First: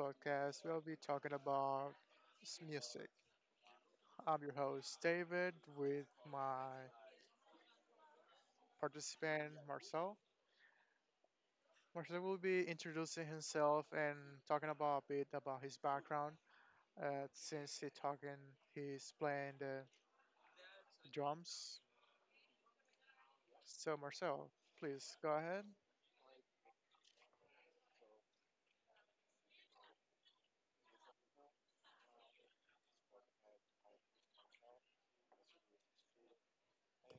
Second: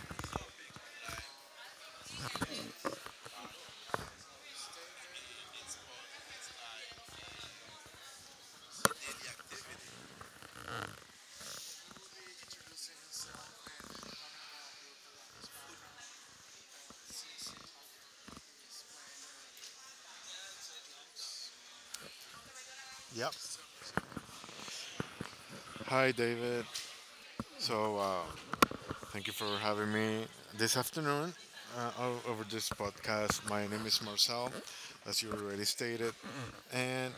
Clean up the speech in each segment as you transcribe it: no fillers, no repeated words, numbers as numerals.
podcast, we'll be talking about music. I'm your host, David, with my participant, Marcel. Marcel will be introducing himself and talking about a bit about his background since he talking, he's playing the drums. Yep. So, Marcel, please go ahead. Hi, David. So, uh, thank you for having me this afternoon over this podcast. My name is Marcel, as you already stated. And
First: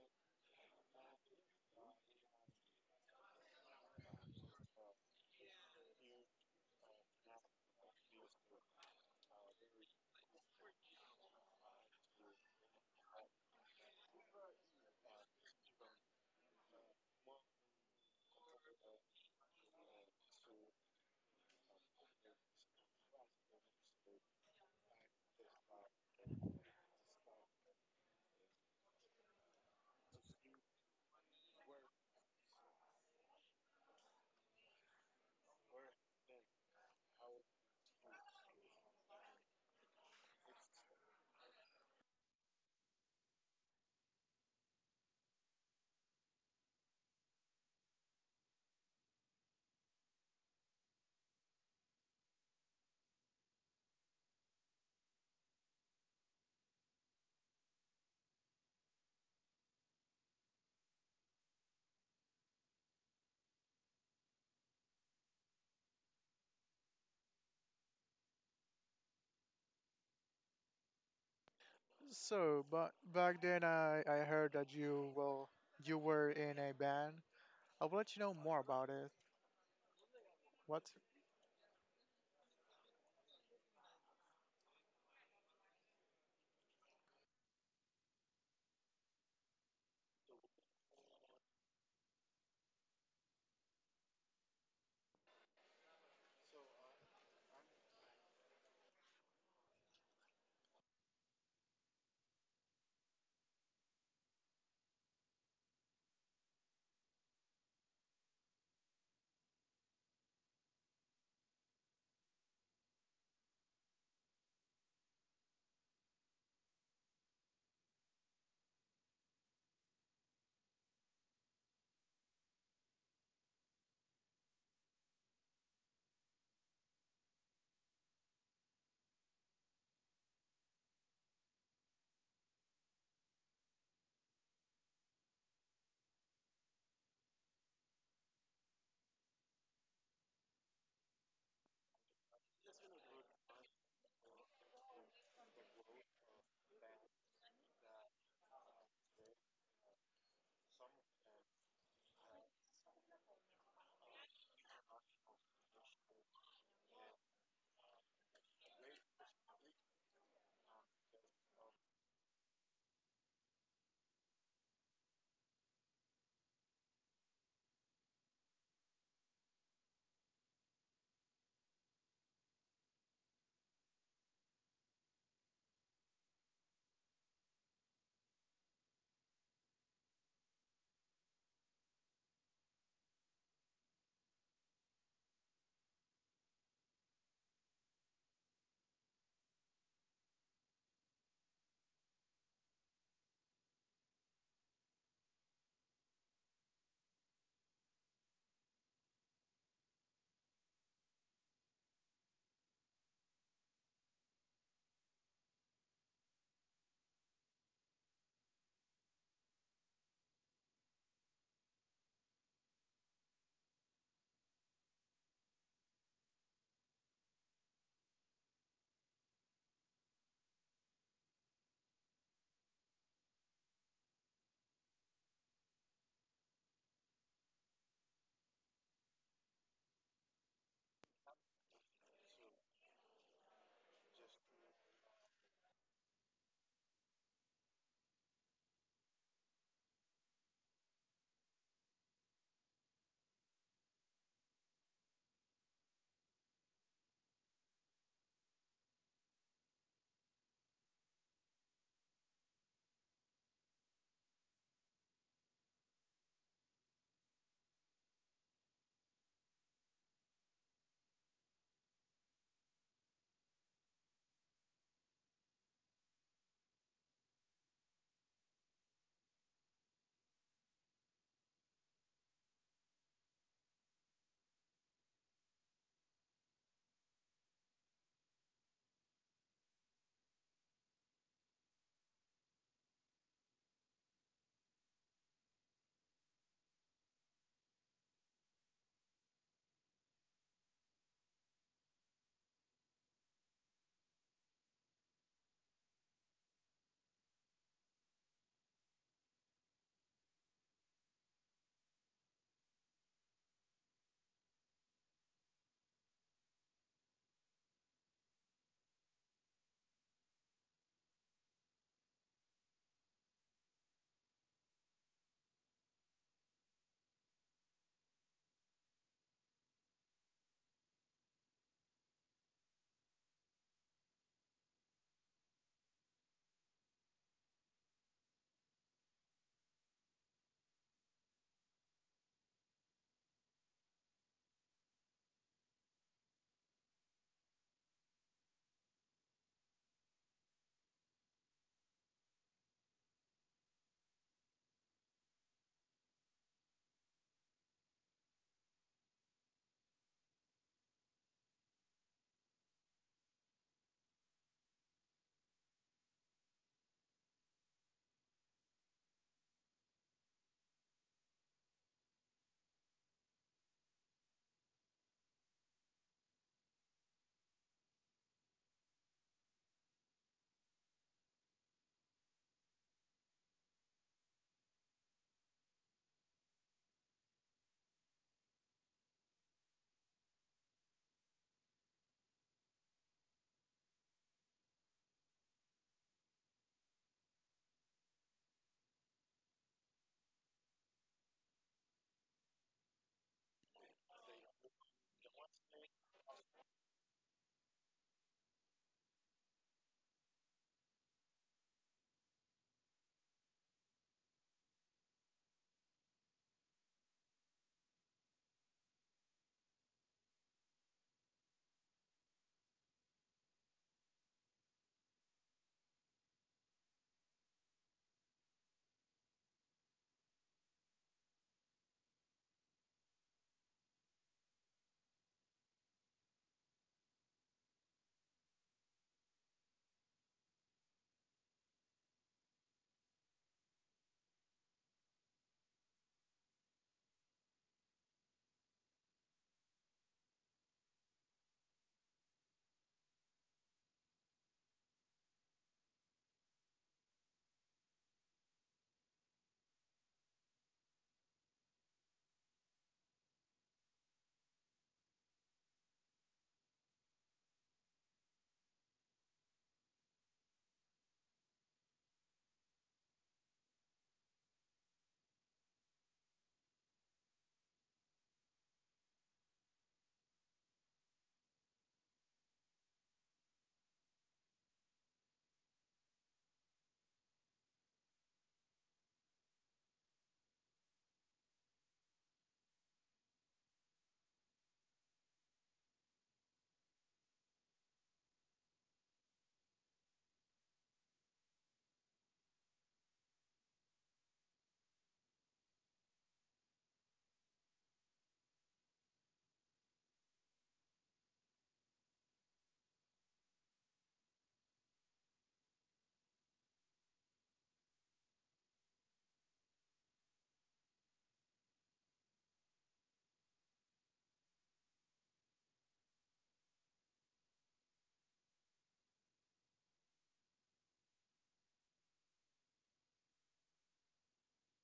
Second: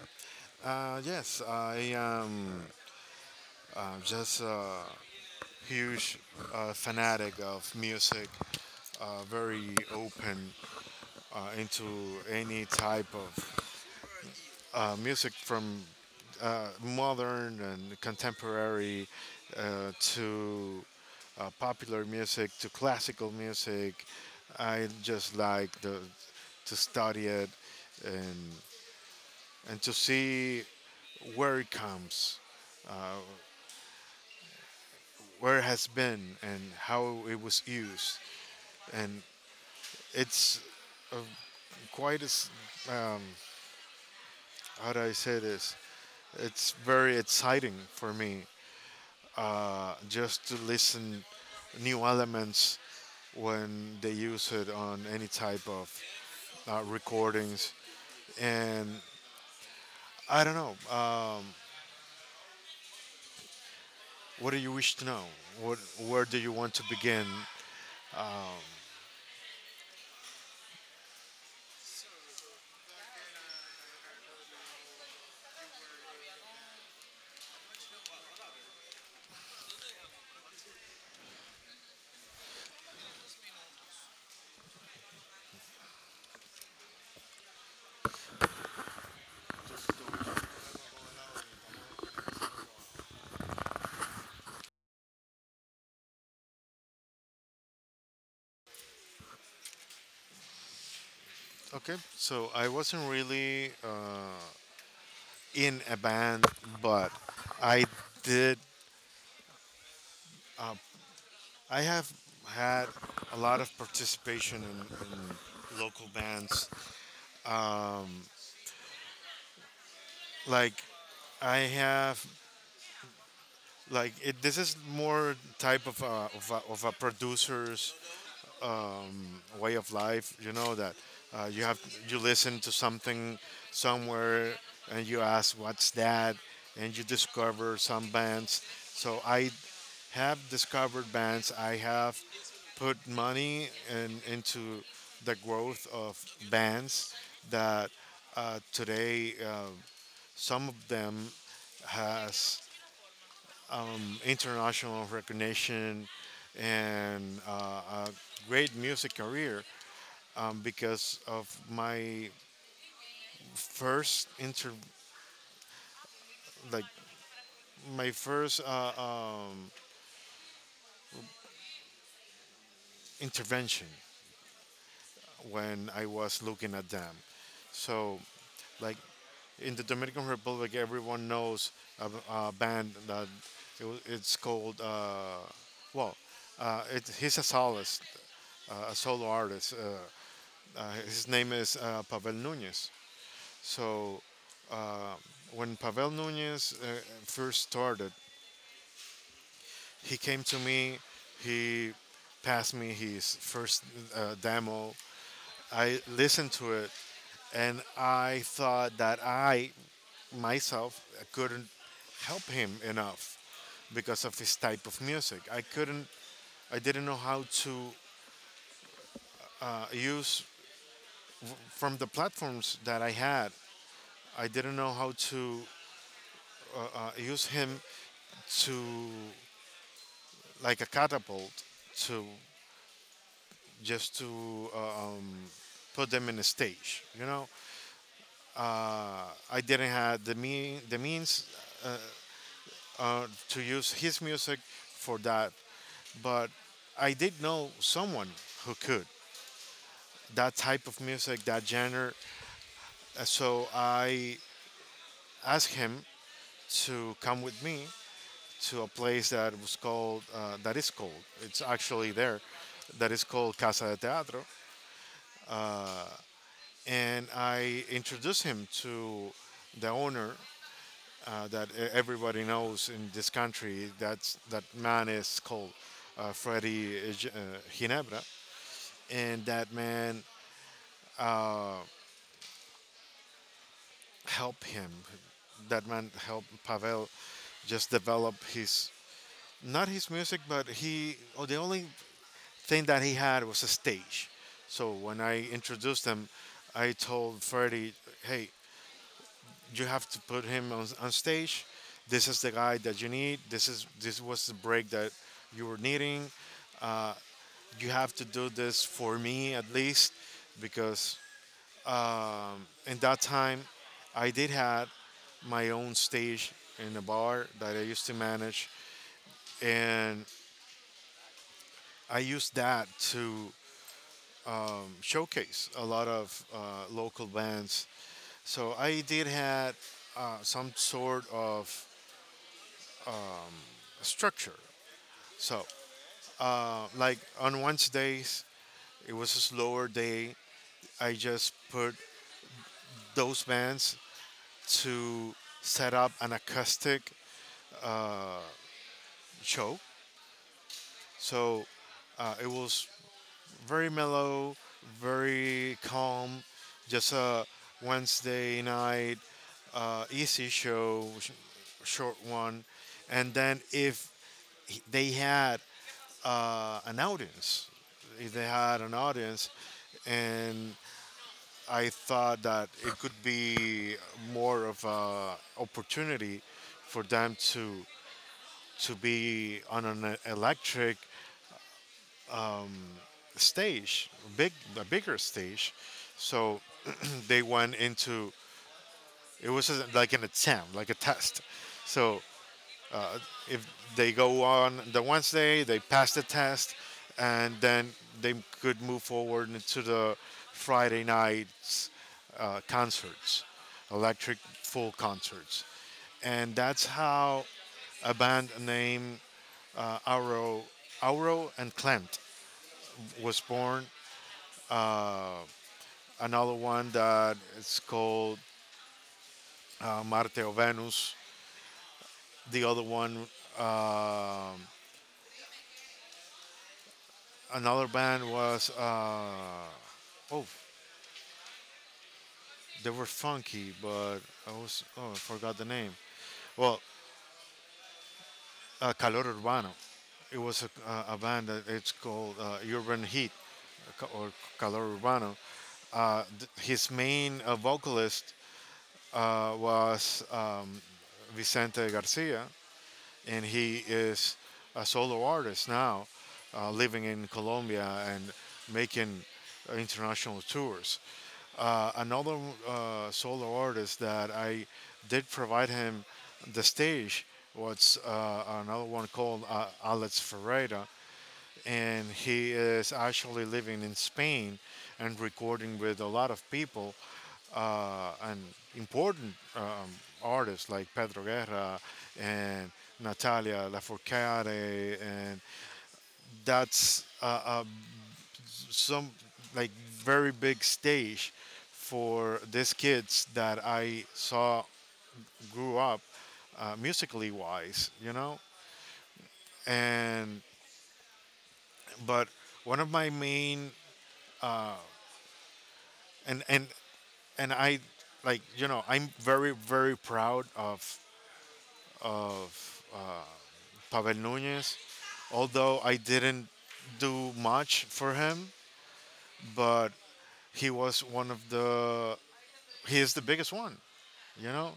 yes, I am just a huge fanatic of music, very open into any type of music from modern and contemporary to popular music to classical music. I just to study it and, and to see where it comes, where it has been, and how it was used. And it's uh, quite as, um, how do I say this? It's very exciting for me just to listen new elements when they use it on any type of recordings. And I don't know. What do you wish to know? What Where do you want to begin? So, but back then, I heard that you, well, you were in a band. I will let you know more about it. What? Okay, so I wasn't really in a band, but I did. I have had a lot of participation in local bands. Um, like I have like it, This is more type of a producer's way of life, you know, that uh, you have you listen to something somewhere, and you ask what's that, and you discover some bands, so I have discovered bands. I have put into the growth of bands that today some of them has international recognition, and a great music career, because of my first inter like first intervention when I was looking at them. So, like, in the Dominican Republic, everyone knows a band that it's called, well. uh, he's a soloist, a solo artist. His name is Pavel Nunez. So uh, when Pavel Nunez first started, he came to me. He passed me his first demo. I listened to it, and I thought that I myself couldn't help him enough because of his type of music. I couldn't. I didn't know how to use from the platforms that I had. I didn't know how to use him to like a catapult to just to uh, um, put them in a stage. You know, uh, I didn't have the means to use his music for that, but I did know someone who could, that type of music, that genre. So I asked him to come with me to a place that was called, it's actually there, that is called Casa de Teatro, and I introduced him to the owner, that everybody knows in this country. That's, that man is called Freddy, Ginebra, and that man helped him. That man helped Pavel just develop his, not his music, but he, oh, the only thing that he had was a stage. So when I introduced him, I told Freddie, "Hey, you have to put him on stage. This is the guy that you need. This was the break that you were needing. You have to do this for me at least, because, in that time, I did had my own stage in a bar that I used to manage, and I used that to showcase a lot of local bands. So I did had some sort of structure. So, like on Wednesdays, it was a slower day. I just put those bands to set up an acoustic show. So it was very mellow, very calm, just a Wednesday night, easy short one. And then if they had uh, an audience, if they had an audience, and I thought that it could be more of a opportunity for them to be on an electric stage, big a bigger stage. So they went into, like an attempt, like a test. So if they go on the Wednesday, they pass the test, and then they could move forward into the Friday night's concerts, electric full concerts, and that's how a band named uh, Auro, Auro and Clent was born. Another one that is called Marte o Venus. The other one, uh, another band was, oh, they were funky, but I was, oh, I forgot the name. Well, Calor Urbano. It was a band that it's called, Urban Heat, or Calor Urbano. His main vocalist was Vicente Garcia, and he is a solo artist now, living in Colombia and making international tours. Another solo artist that I did provide him the stage was another one called Alex Ferreira, and he is actually living in Spain and recording with a lot of people, and important, artists like Pedro Guerra and Natalia Lafourcade, and that's some, like, very big stage for these kids that I saw grew up, musically wise, you know. And but one of my main and and and I, like, you know, I'm very, very proud of, Pavel Nunez, although I didn't do much for him, but he was one of the, he is the biggest one, you know,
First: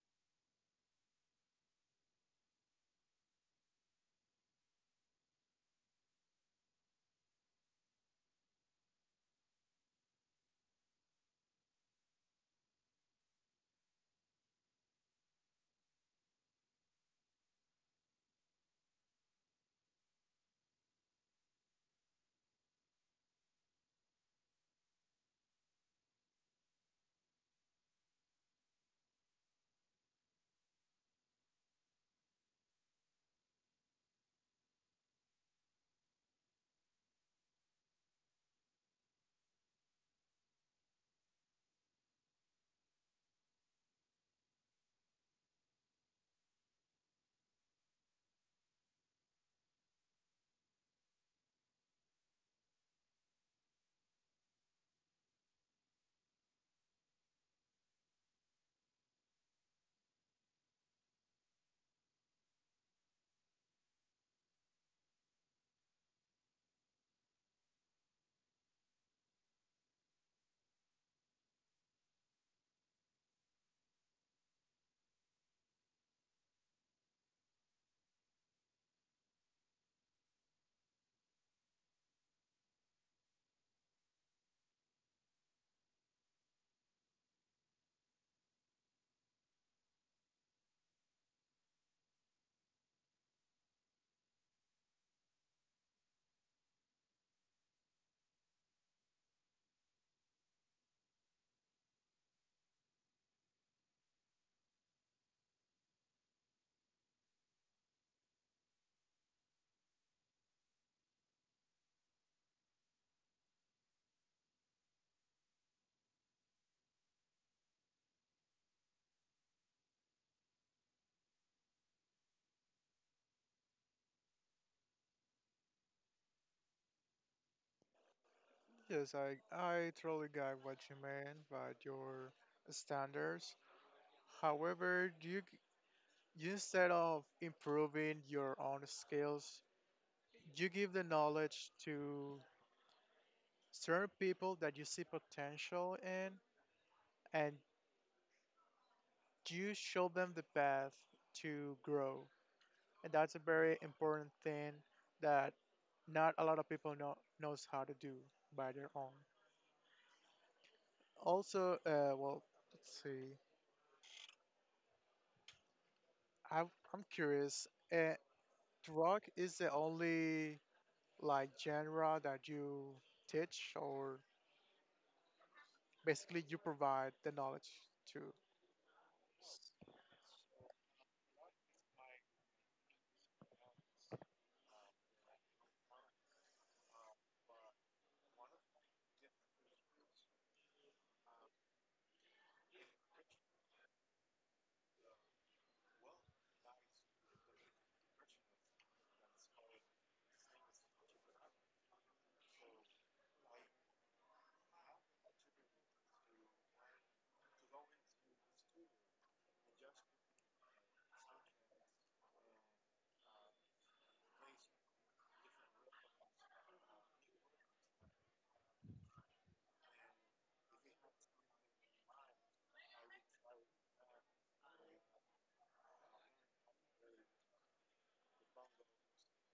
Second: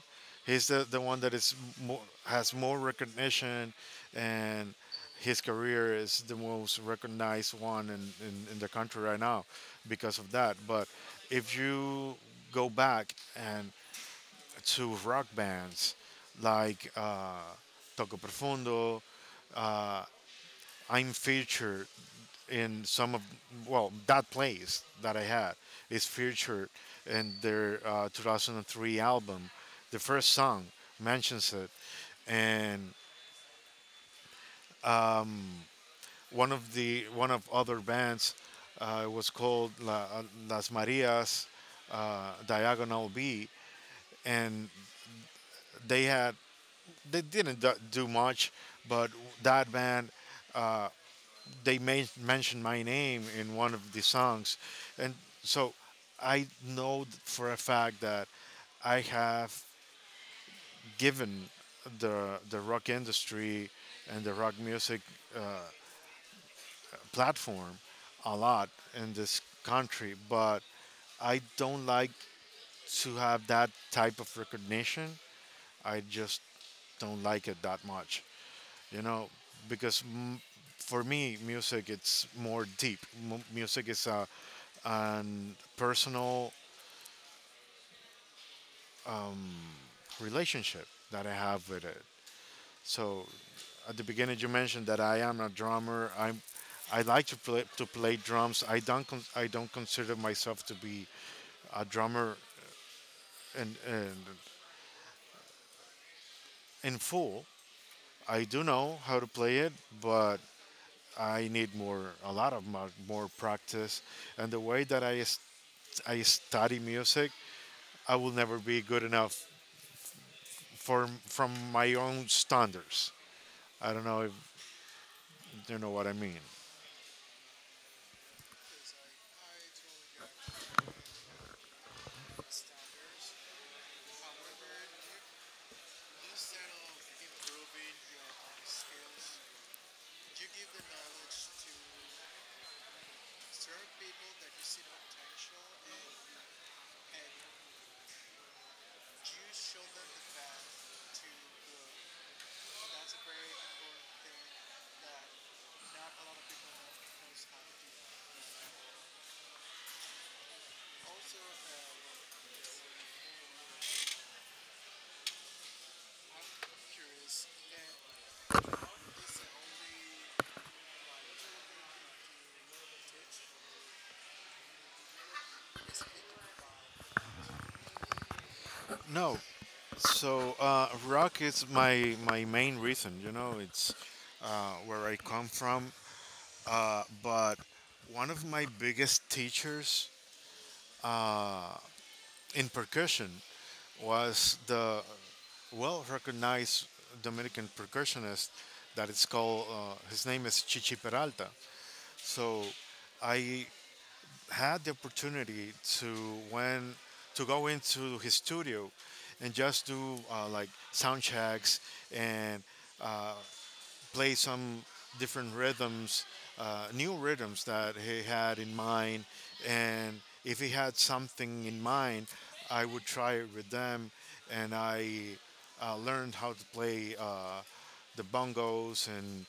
he's the one that is more, has more recognition, and his career is the most recognized one in the country right now because of that. But if you go back and to rock bands like, Toco Profundo. I'm featured in some of, well, that place that I had is featured in their 2003 album. The first song mentions it, and one of other bands was called La, Las Marias, Diagonal B, and they had they didn't do much, but that band uh, mentioned my name in one of the songs, and so I know for a fact that I have given the rock industry and the rock music platform a lot in this country, but I don't like to have that type of recognition. I just don't like it that much, you know, because for me music it's more deep. Music is a an personal relationship that I have with it. So at the beginning you mentioned that I am a drummer. I like to play drums. I don't I don't consider myself to be a drummer in, in in full. I do know how to play it, but I need more a lot of more, more practice. And the way that I study music, I will never be good enough for from my own standards. I don't know if you know what I mean. Yes, I totally got what you meant by your standards. However, you, instead of improving your own skills, you give the knowledge to certain people that you see potential in, and you show them the path to grow. And that's a very important thing that not a lot of people knows how to do by their own. Also, well, let's see. I'm curious. Uh, rock is the only like genre that you teach or basically you provide the knowledge to. No, so rock is my, my main reason. You know, it's where I come from. But one of my biggest teachers uh, in percussion was the well-recognized Dominican percussionist that is called. His name is Chichi Peralta. So I had the opportunity to, when, to go into his studio and just do like sound checks and uh, play some different rhythms, new rhythms that he had in mind. And if he had something in mind, I would try it with them. And I learned how to play the bongos,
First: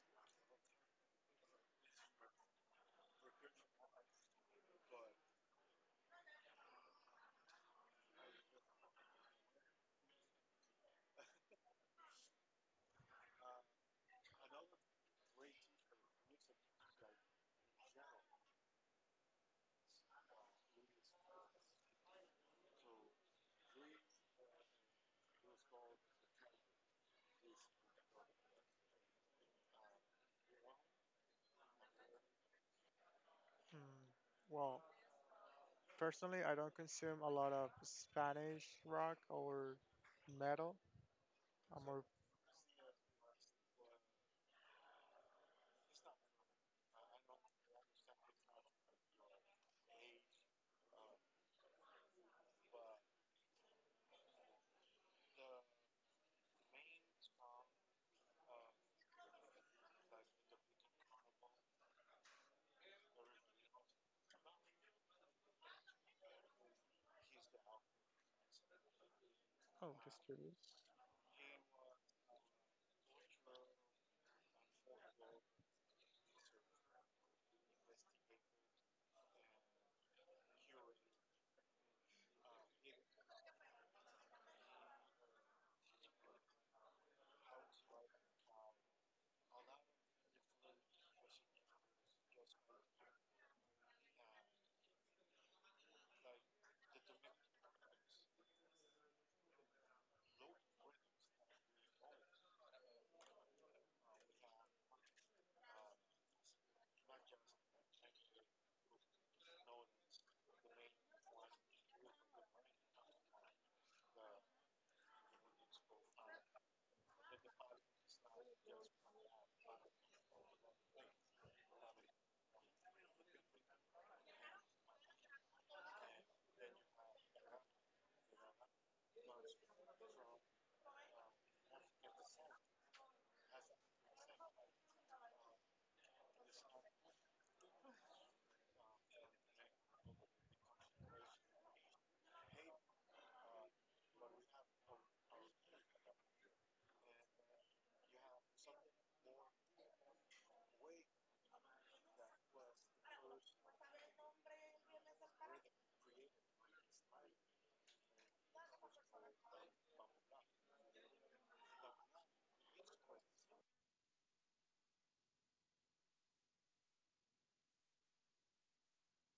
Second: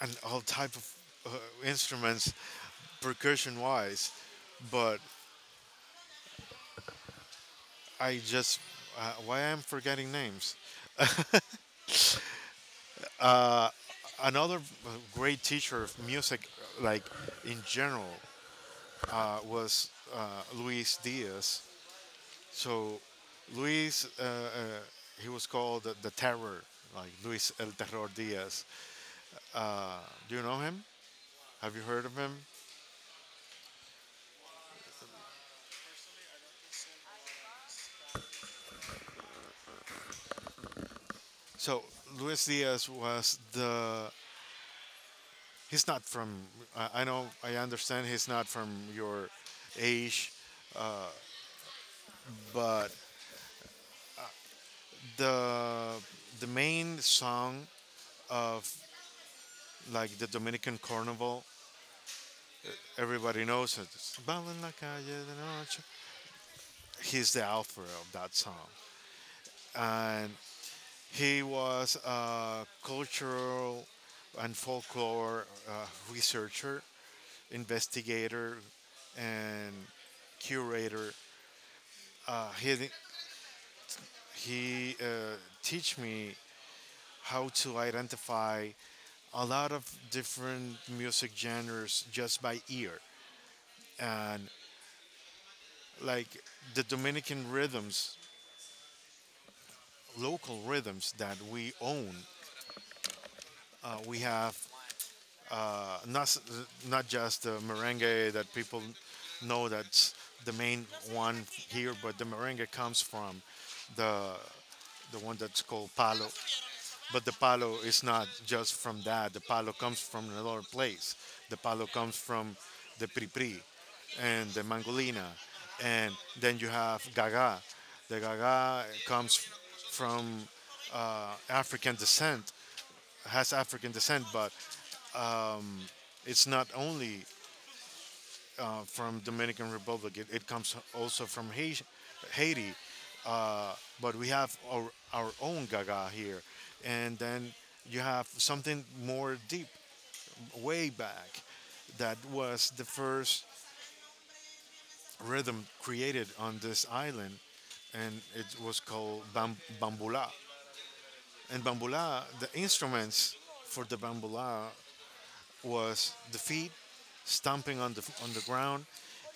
and all type of uh, instruments percussion wise, but I just, why I'm forgetting names. Another great teacher of music, like in general, was Luis Diaz. So Luis, he was called the Terror, like Luis El Terror Diaz. Do you know him? Have you heard of him? Mm. Well, personally, I don't consume a lot of Spanish rock or metal. I'm So more. Luis Diaz was the. He's not from. I know. I understand. He's not from your age, but the the main song of, like, the Dominican Carnival, everybody knows it. "Baila en la calle de noche." He's the author of that song, Oh, just and curious. he was a cultural and folklore researcher, investigator, and curator. Uh, he he teach me how to identify a lot of different music genres just by ear, and, like, the Dominican rhythms, local rhythms that we own. We have, uh, not not just the merengue that people know, that's the main one here, but the merengue comes from the the one that's called palo. But the palo is not just from that. The palo comes from another place. The palo comes from the pripri and the mangolina, and then you have gaga. The gaga comes from African descent, has African descent, but it's not only from Dominican Republic. It comes also from Haiti, Haiti, but we have our own Gaga here, and then you have something more deep, way back, that was the first rhythm created on this island, and it was called bambula. And bambula, the instruments for the bambula was the feet, stomping on the, on the ground,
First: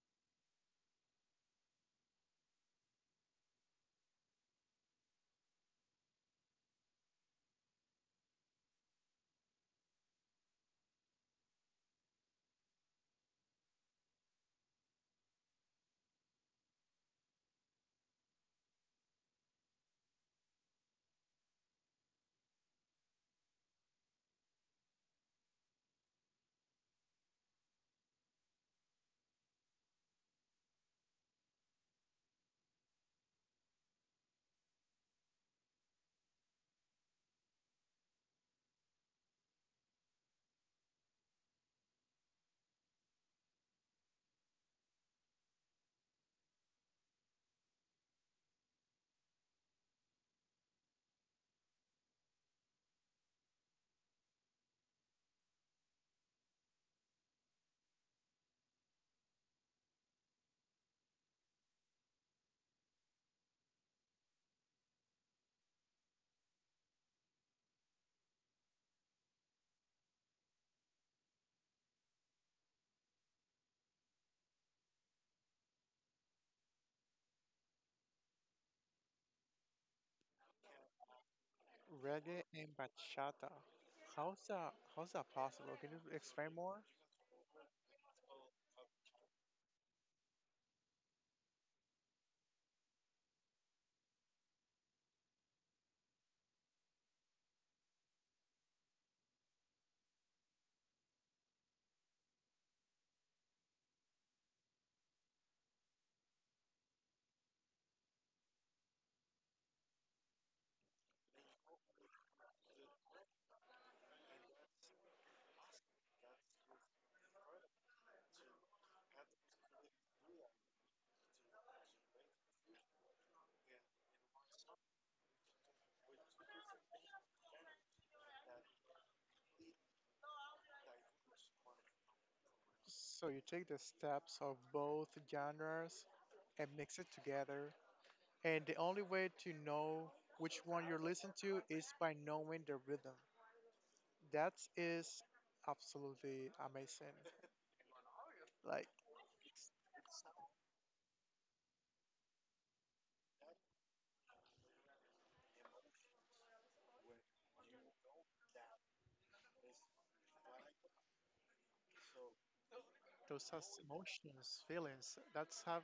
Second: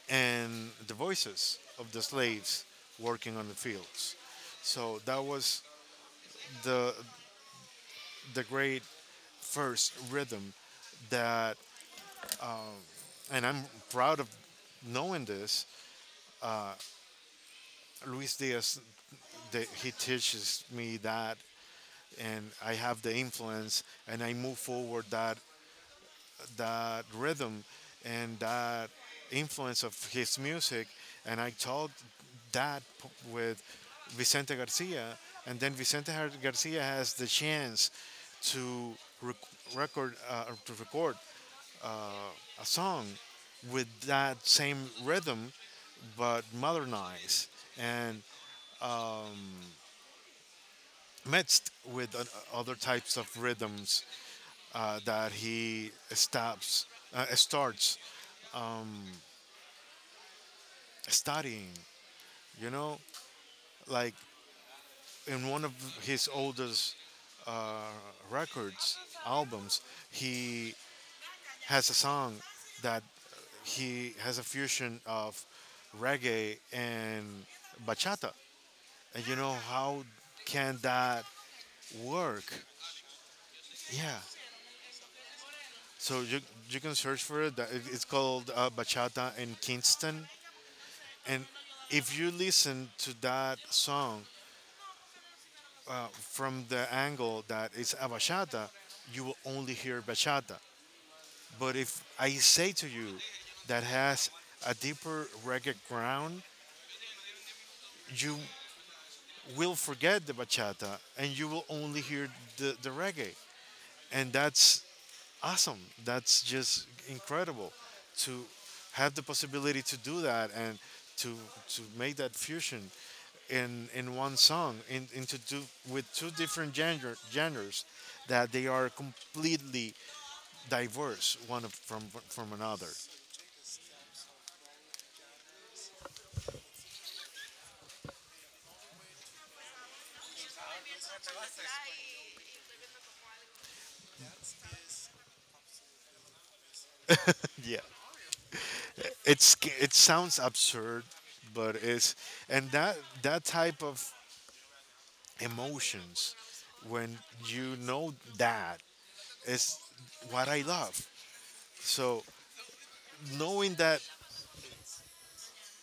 and the voices of the slaves working on the fields. So that was the the great first rhythm that, and I'm proud of knowing this. Luis Diaz, he teaches me that, and I have the influence, and I move forward that rhythm and that influence of his music. And I told that p- with Vicente Garcia. And then Vicente Garcia has the chance to rec- record a song with that same rhythm, but modernized and mixed with other types of rhythms that he stops starts studying. You know, like in one of his oldest uh, records albums, he has a song that he has a fusion of reggae and bachata. And you know, how can that Reggae work? and bachata. Yeah. How's that? How's that possible? Can you So explain you more? can search for it, it's called Bachata in Kingston. And if you listen to that song from the angle that it's a bachata, you will only hear bachata. But if I say to you that has a deeper reggae ground, you will forget the bachata and you will only hear the reggae. And that's awesome. That's just incredible to have the possibility to do that, and to, to make that fusion in one song, in to do with two different genres that they are completely diverse one from another. So you take the steps of both genres and mix it together, and the only way to know which one you're listening to is by knowing the rhythm. That is absolutely amazing. Yeah. Like, It's, it sounds absurd, but it's, and that type of emotions when you know, that is what I love. So those knowing that, emotions, feelings, that's have,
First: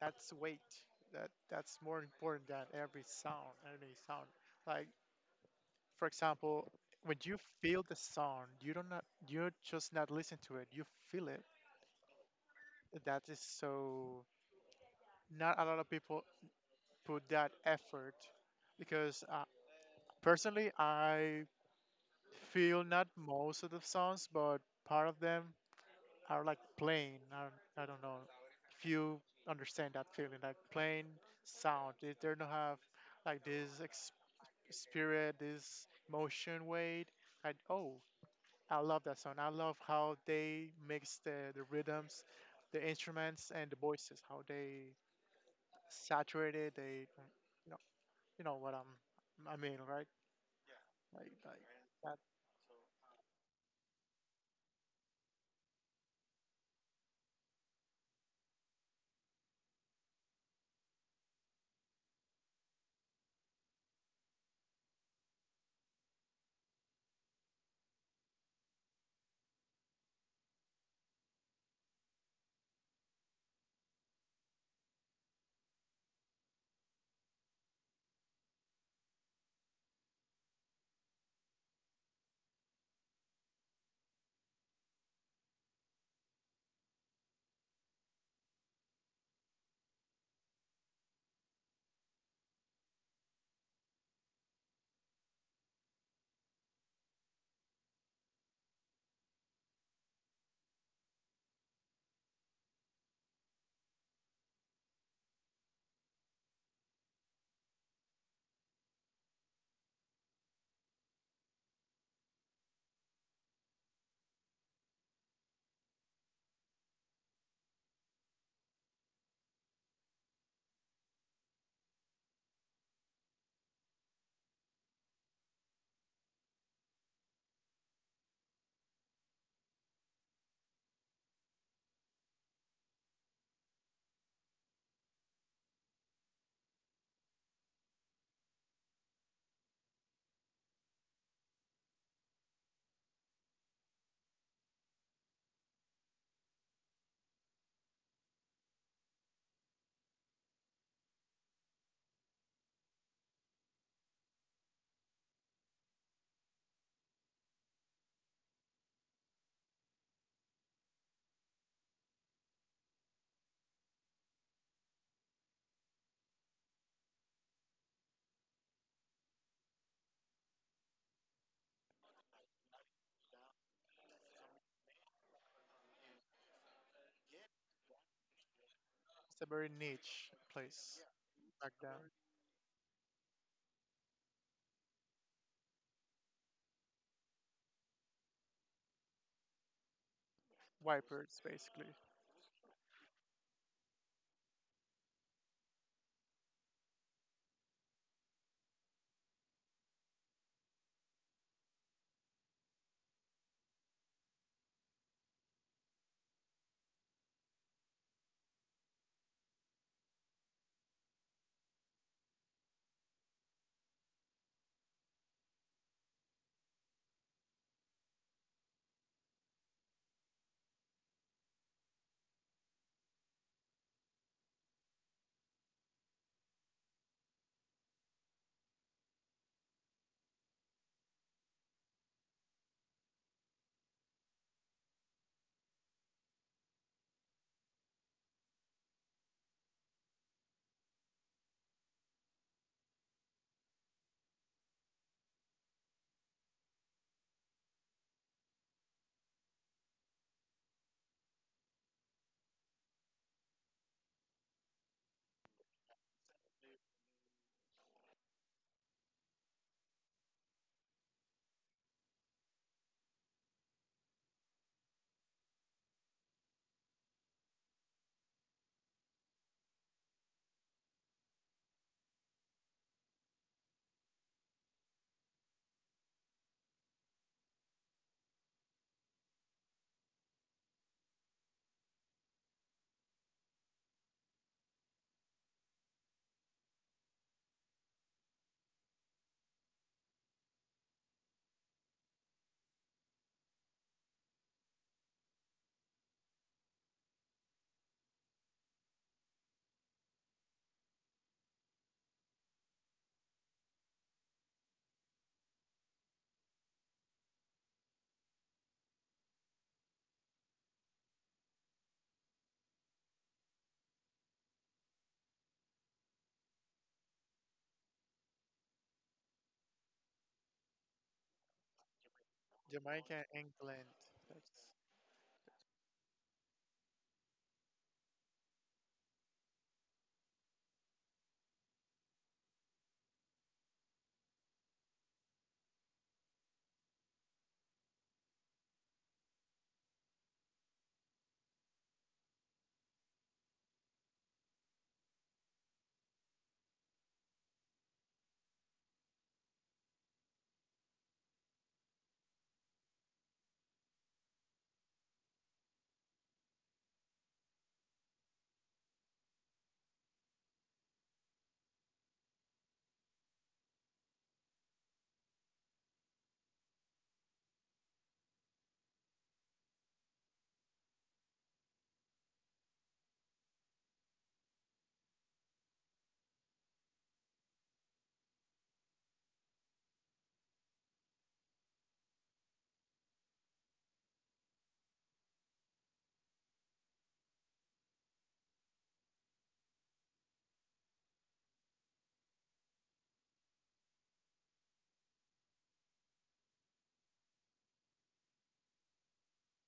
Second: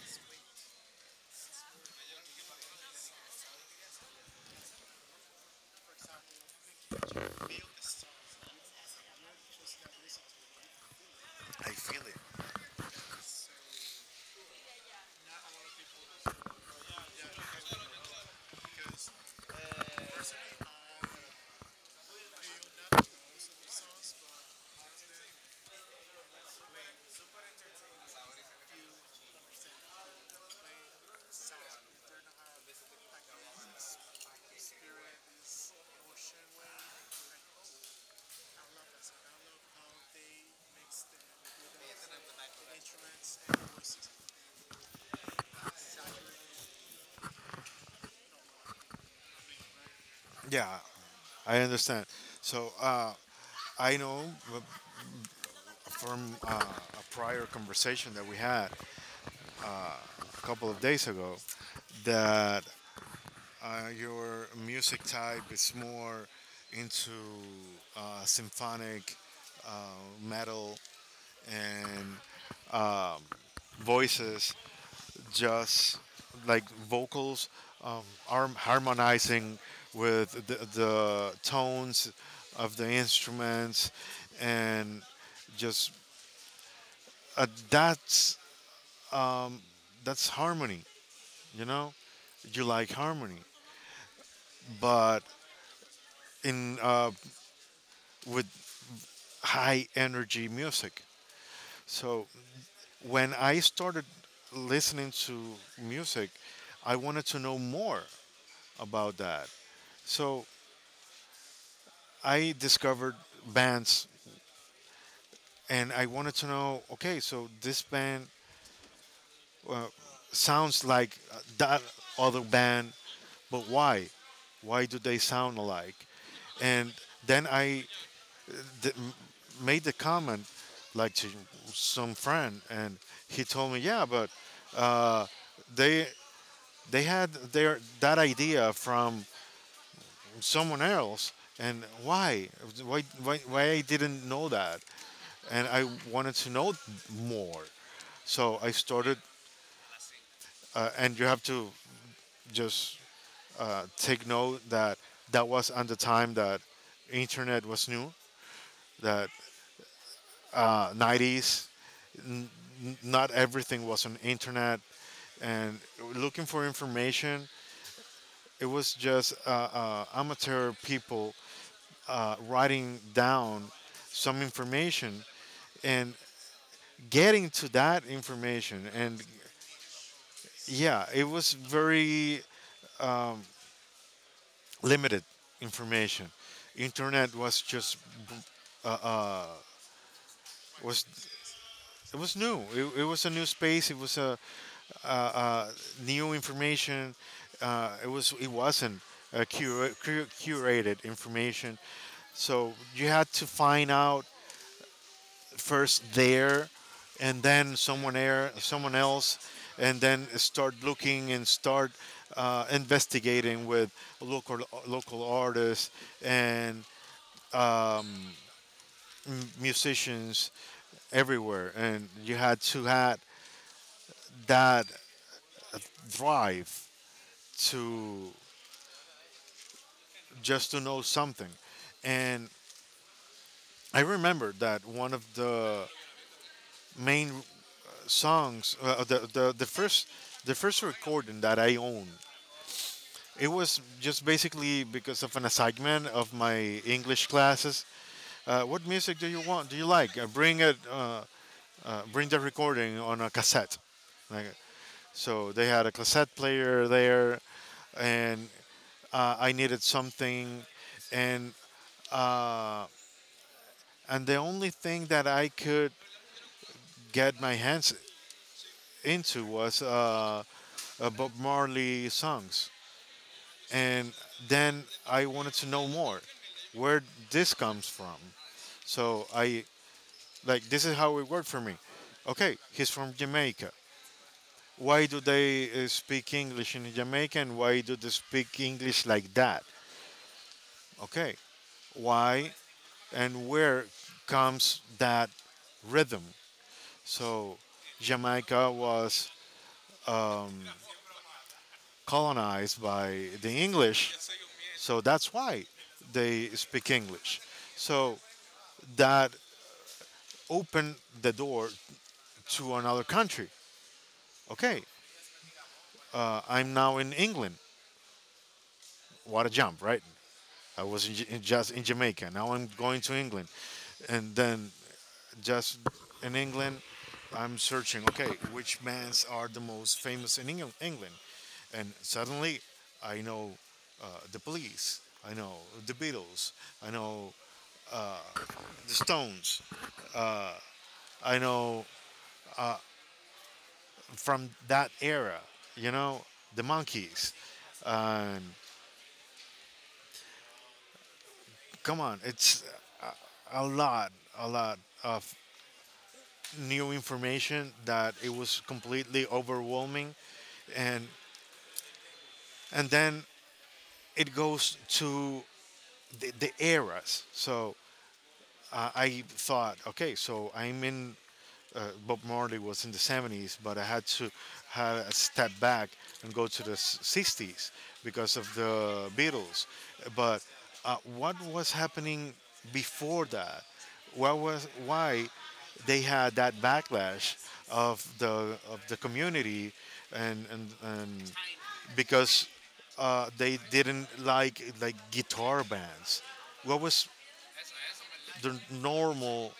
that's weight. That that's more important than every sound, any sound. Like, for example, when you feel the sound, you don't not, you just not listen to it. You feel it. That is so. Not a lot of people put that effort because personally I feel not most of the songs, but part of them are like plain. I don't know if you understand that feeling, like plain sound. They don't have like this spirit, this motion weight. And oh, I love that song. I love how they mix the rhythms, the instruments, and the voices. How they saturated. They, you know, you know what I mean, right? yeah, Like I understand. that's So I know from a prior conversation that we had a couple of days ago that your music type is more into symphonic uh, metal, and voices, just like vocals, um, are harmonizing with the tones of the instruments, and just uh, that's that's harmony. You know, you like harmony, but in with high energy music. So when I started listening to music, I wanted to know more about that. So I discovered bands, and I wanted to know. Okay, so this band uh, sounds like that other band, but why? Why do they sound alike? And then I d- made the comment, like, to some friend, and he told me, yeah, but uh, they they had their that idea from someone else. And why, why I didn't know that, and I wanted to know more. So I started, and you have to just take note that that was at the time that internet was new, that 90s, not everything was on internet, and looking for information, it was just amateur people writing down some information and getting to that information. And a very niche place yeah, it was back then. very limited information. Internet was just was Wipers, basically. It was new. It was a new space. It was a uh, uh, new information. It was, it wasn't curated information. So you had to find out first there, and then someone there, someone else, and then start looking and start investigating with local local artists and um, musicians everywhere, and you had to had that drive to just to know something. And I remember that one of the main songs, the first, the first recording that I owned, it was just basically because of an assignment of my English classes. What music do you want? Do you like? Bring it. Bring the recording on a cassette. Like, so they had a cassette player there, and I needed something, and. Uh, and the only thing that I could get my hands into was Bob Marley songs. And then I wanted to know more, where this comes from. So I, like, this is how it worked for me. Okay, he's from Jamaica. Why do they speak English in Jamaica, and why do they speak English like that? Okay, why and where comes that rhythm? So Jamaica was um, colonized by the English, so that's why they speak English. So that opened the door to another country. Okay, I'm now in England. What a jump, right? I was in, J- in just in Jamaica. Now I'm going Jamaica to and England, England. and That's then just in England, I'm searching. Okay, which bands are the most famous in England? And suddenly, I know the Police. I know the Beatles. I know the Stones. I know from that era, you know, the Monkeys. Um, come on, it's a lot, a lot of new information that it was completely overwhelming, and then it goes to the eras. So I thought, okay, so I'm in, uh, Bob Marley was in the 70s, but I had a step back and go to the 60s because of the Beatles. But what was happening before that? What was, why they had that backlash of the community, and because they didn't like guitar bands. What was the normal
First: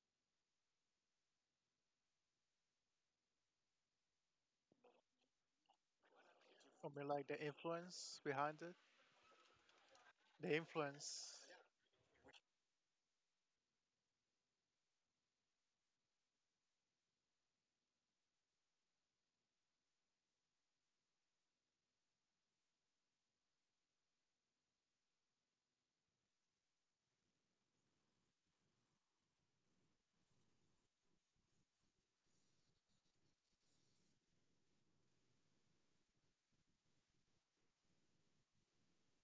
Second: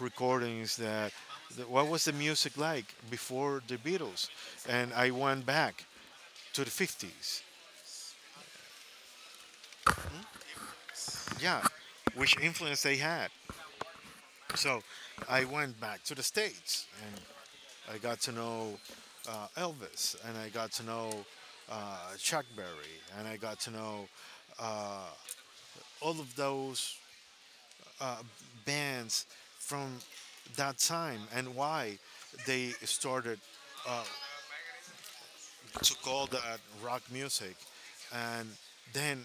recordings that, what was the music like before the Beatles, and I went back to the something like the 50s. influence behind it. The influence. Yeah, which influence they had. So I went back to the States, and I got to know Elvis, and I got to know Chuck Berry, and I got to know all of those bands from that time, and why they started to call that rock music. And then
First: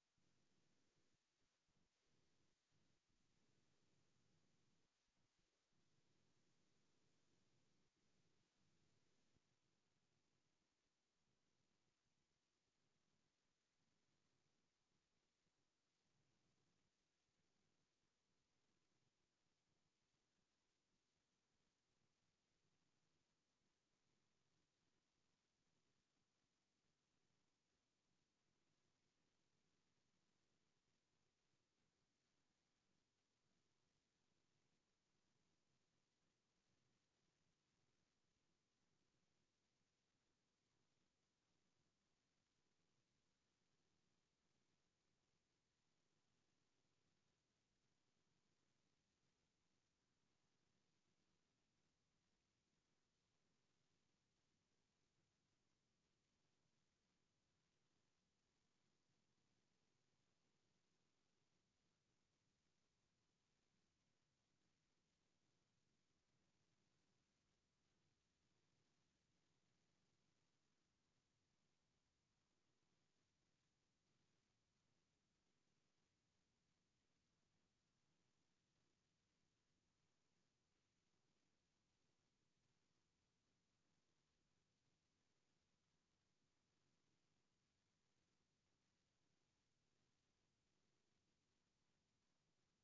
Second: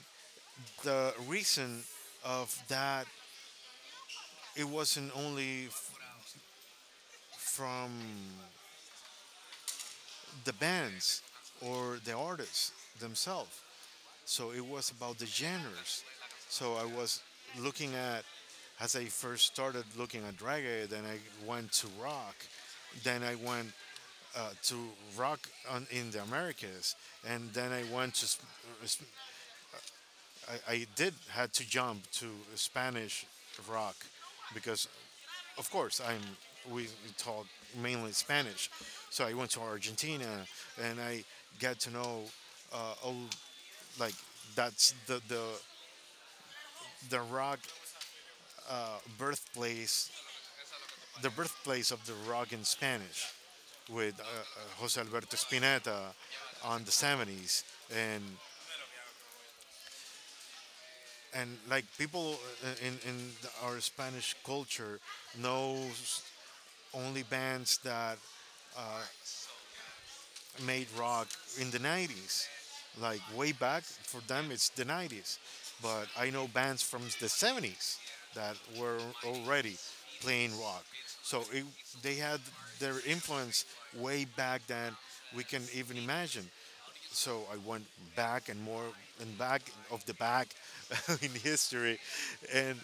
the reason of that, it wasn't only from the bands or the artists themselves. So it was about the genres. So I was looking at, as I first started looking at reggae, then I went to rock, then I went to rock in the Americas, and then I went to uh, I did had to jump to Spanish rock because of course I'm, we taught mainly Spanish, so I went to Argentina, and I got to know, oh, like, that's the the rock birthplace, the birthplace of the rock in Spanish, with Jose Alberto Spinetta on the 70s. and and, like, people in our Spanish culture knows only bands that made rock in the 90s. Like, way back for them, it's the 90s. But I know bands from the 70s that were already playing rock. So it, they had their influence way back than we can even imagine. So I went back and more and back of the back in history, and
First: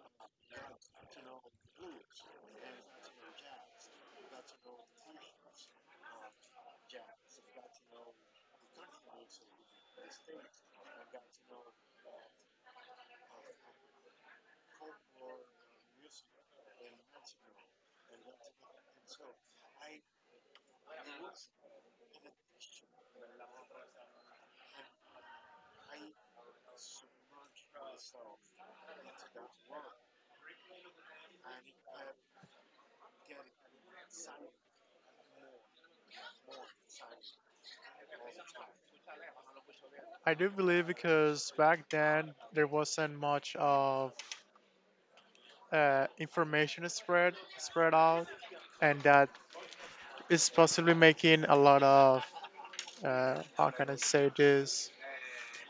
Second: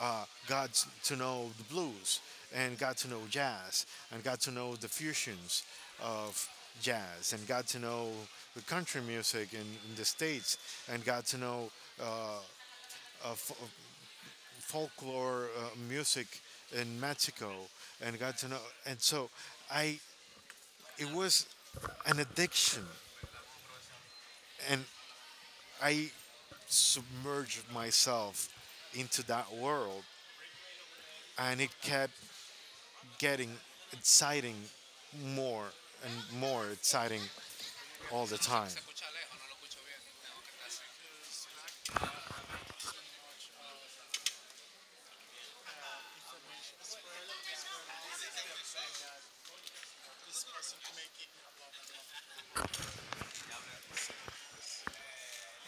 got to know the blues, and got to know jazz, and got to know the fusions of jazz, and got to know the country music in the States, and got to know folklore music in Mexico, and got to know. And so I, it was an addiction, and I submerged myself into that world, and it kept getting exciting, more and more exciting all the time. I do believe because back then there wasn't much of information spread out, and that is possibly making a lot of how can I say this?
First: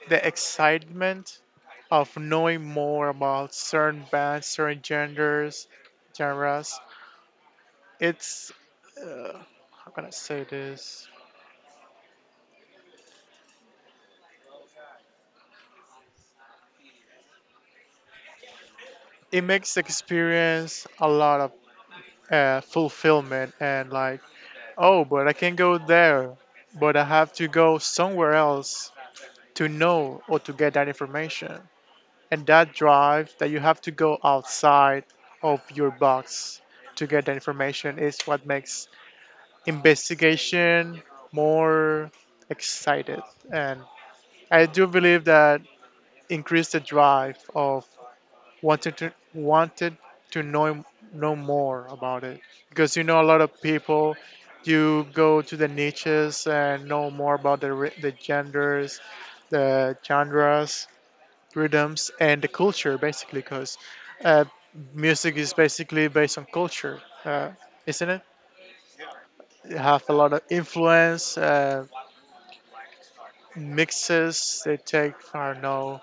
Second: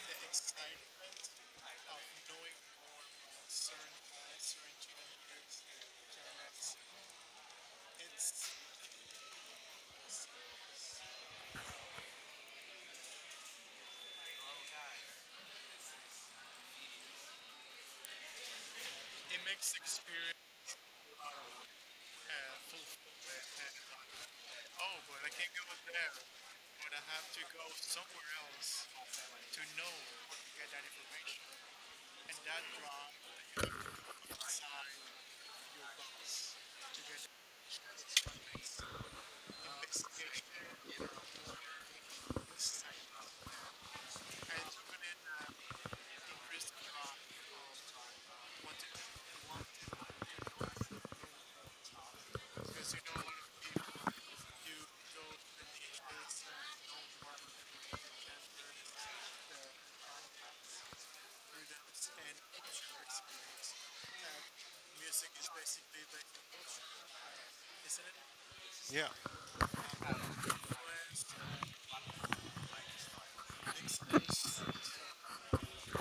The excitement of knowing more about certain bands, certain genders, genres. It's uh, how can I say this? It makes the experience a lot of fulfillment, and like, oh, but I can go there, but I have to go somewhere else to know or to get that information, and that drive that you have to go outside of your box to get that information is what makes investigation more excited, and I do believe that increase the drive of wanted to know more about it because you know a lot of people you go to the niches and know more about the the genders, the genres, rhythms, and the culture, basically because uh, music is basically based on culture, uh, isn't it? Yeah. They have a lot of influence, mixes they take. I don't know,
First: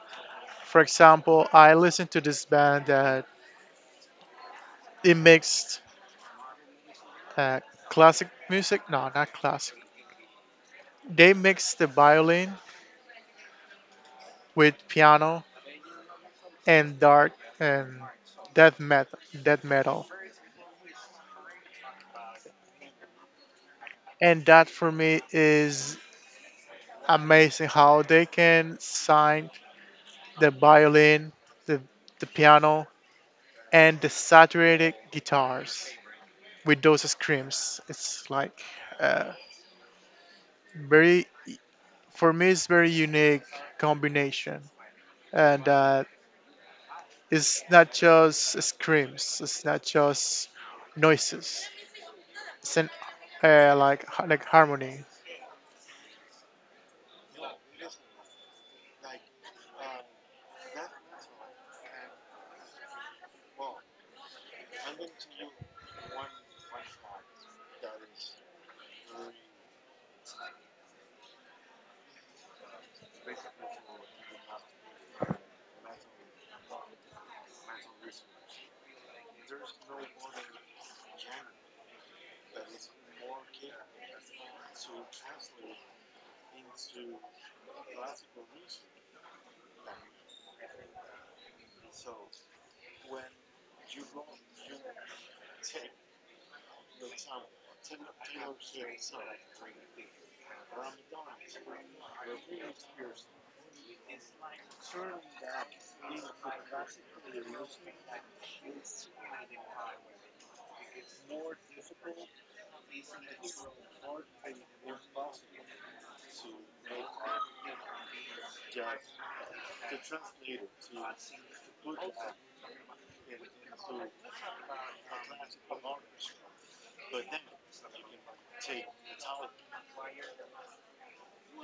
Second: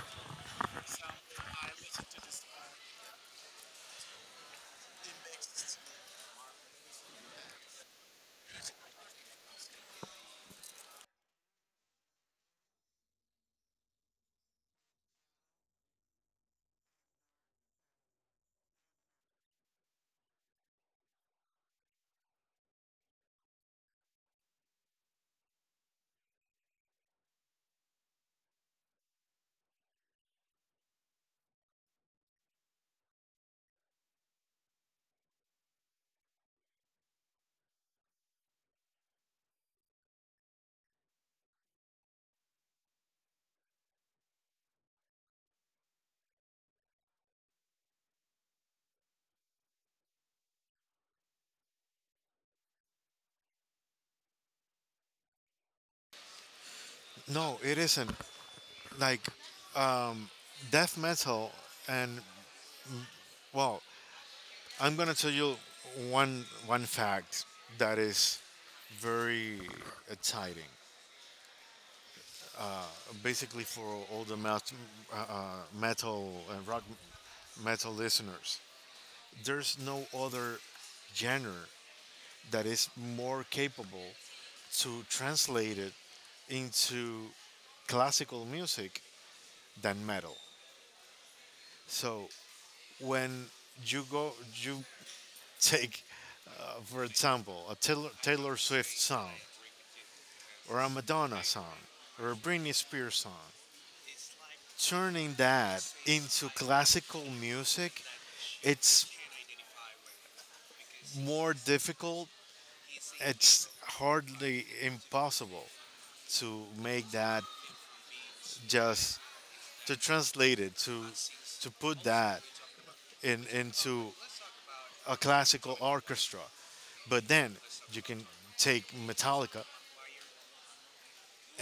for example, I listened to this band that it mixed uh, classic music. No, not classic. They mix the violin with piano and dark and death metal. Death metal, and that for me is amazing how they can sign the violin, the the piano, and the saturated guitars with those screams. It's like, uh, very, for me it's very unique combination, and it's not just screams. It's not just noises. It's an, like like harmony. No, it isn't. Like, death metal and, well, I'm gonna tell you one fact that is very exciting. Basically, for all the uh, uh, metal and rock metal listeners, there's no other genre that is more capable to translate it into classical music than metal. So When when you you go, go, you you take take, for your time, example, a Taylor Taylor Swift Swift's song, song, or a Ramadan, Madonna song, or a Britney Britney Spears Spears, song, turn turning that that into into classical classically music. music, it's more More difficult, difficult. and it's It's hard and hardly impossible impossible to to make make, that, just just to to translate translate it, it, to to put put that that in, in into into a a classical classical orchestra. orchestra. But But then then you you can can take take Metallica Metallica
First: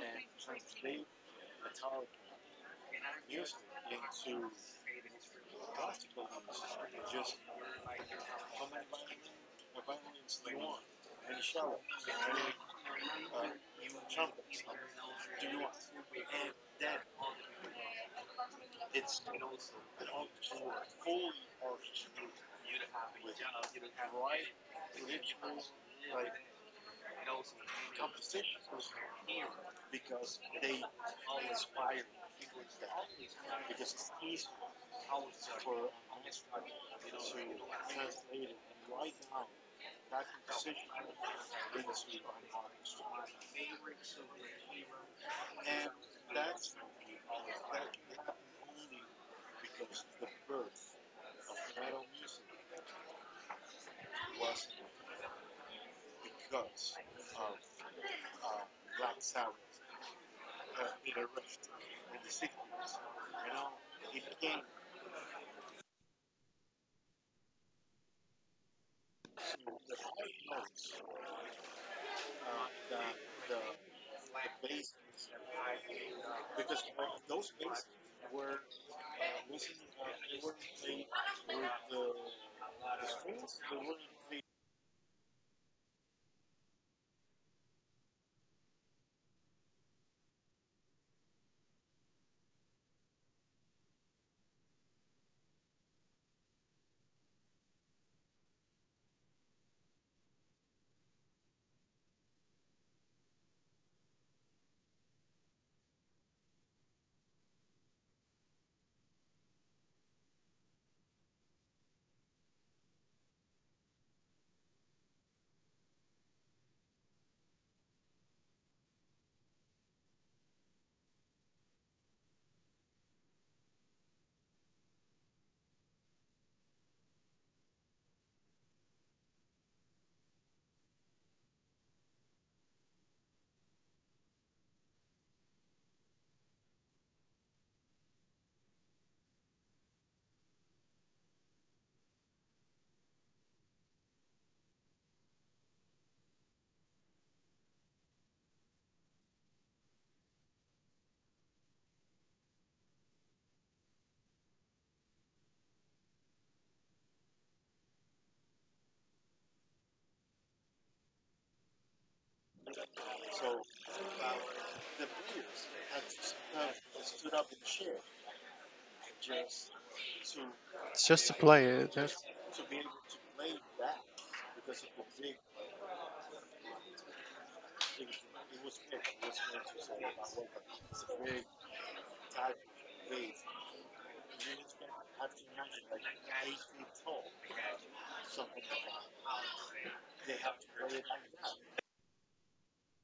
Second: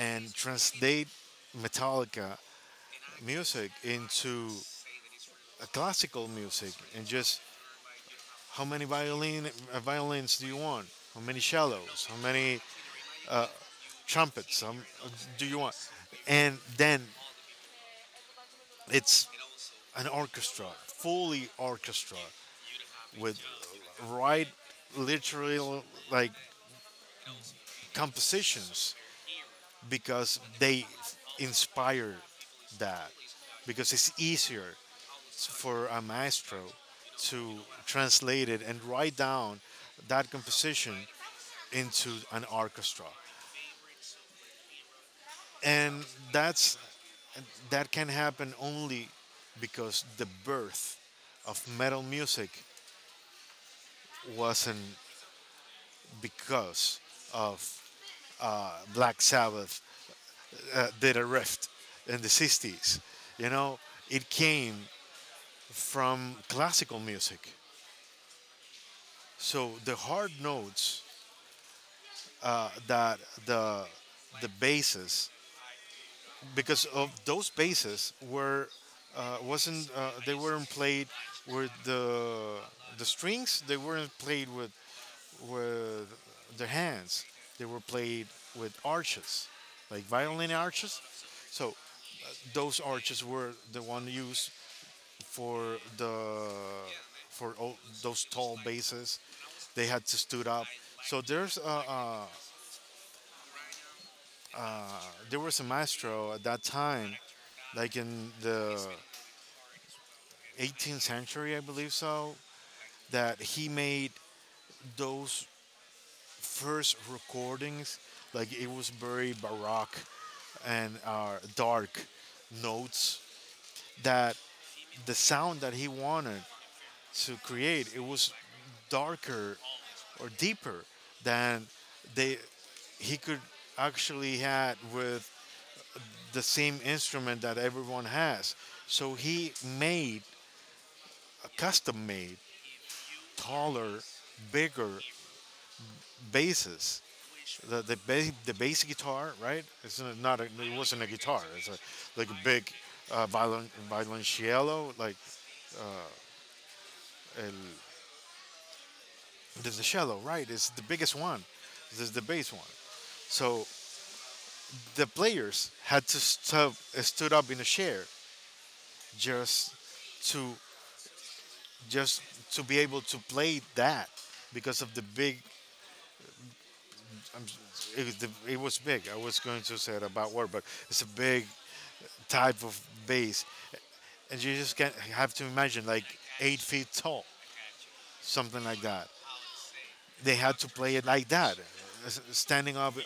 and translate translate Metallica Metallica music music into into a classical classical music, music, and and just just, how how many many violins violins do do you you want? want? How How many many cellos? cellos? How How many many trumpets trumpets, uh, do do you you want? want? And And then then it's it's an an orchestra, orchestra, fully fully orchestra orchestrated with with, right right, ritual, literally, like like those compositions was compositions, here because because they they always inspire people with that, that. because Because it's it's easy easier for us for to a maestro to translate translate it it and and write write down down that that composition composition into into our an orchestra. minds. And And that's, that's, that that can can happen only only because because the the birth birth of of metal metal music music was wasn't because because of of uh, Black Black Sabbath Sabbath in did a a rift restaurant in in the the 60s. 60s, you You know, know. it It came came to from classical music. So the the hard high notes, notes that that the the the bases, basses, because because of those those basses basses were were wasn't wasn't they they weren't weren't played played with with the the strings, strings. They they weren't weren't played. played with their hands. They were played with arches, like violin arches. So those arches were the one used for the for all those tall basses they had to stood up. So there's there was a maestro at that time, like in the 18th century, I believe so, that he made those first recordings. Like, it was very baroque and dark notes that the sound that he wanted to create, it was darker or deeper than they, he could actually had with the same instrument that everyone has. So he made a custom made taller, bigger basses. The the bass guitar, right? It's not not a, it wasn't a guitar. It's a, like a big violoncello, like el, the cello, right? It's the biggest one. This is the bass one. So So the the players players had had to stood stood up up in in a the chair. chair just to It's just to play it. just Just, to be able to play that because of the big I'm, it, was it was big. I was going to say it about word, but it's a big type of bass, and you just can not have to imagine like 8 feet tall, something like that. They had to play it like that, standing up uh,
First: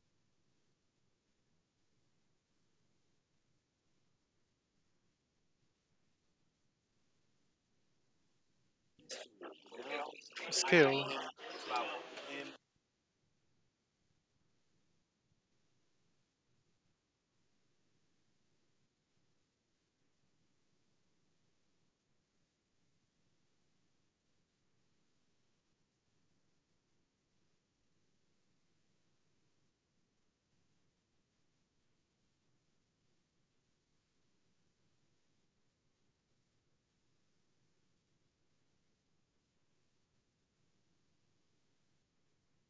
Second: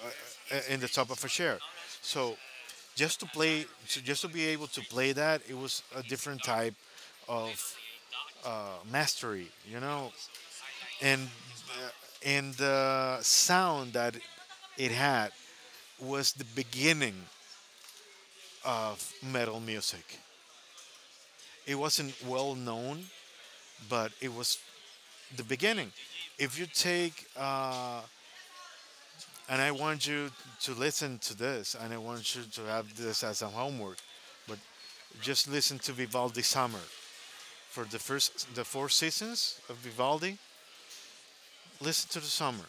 uh, in the top of a chair. So so just to be able to play that, it was a different type of mastery, skill. and the sound that it had was the beginning metal music. It wasn't well known, but it was the beginning. If you take, and I want you to listen to this, and I want you to have this as a homework, but just listen to Vivaldi Summer. For the first, the four seasons of Vivaldi, listen to the summer.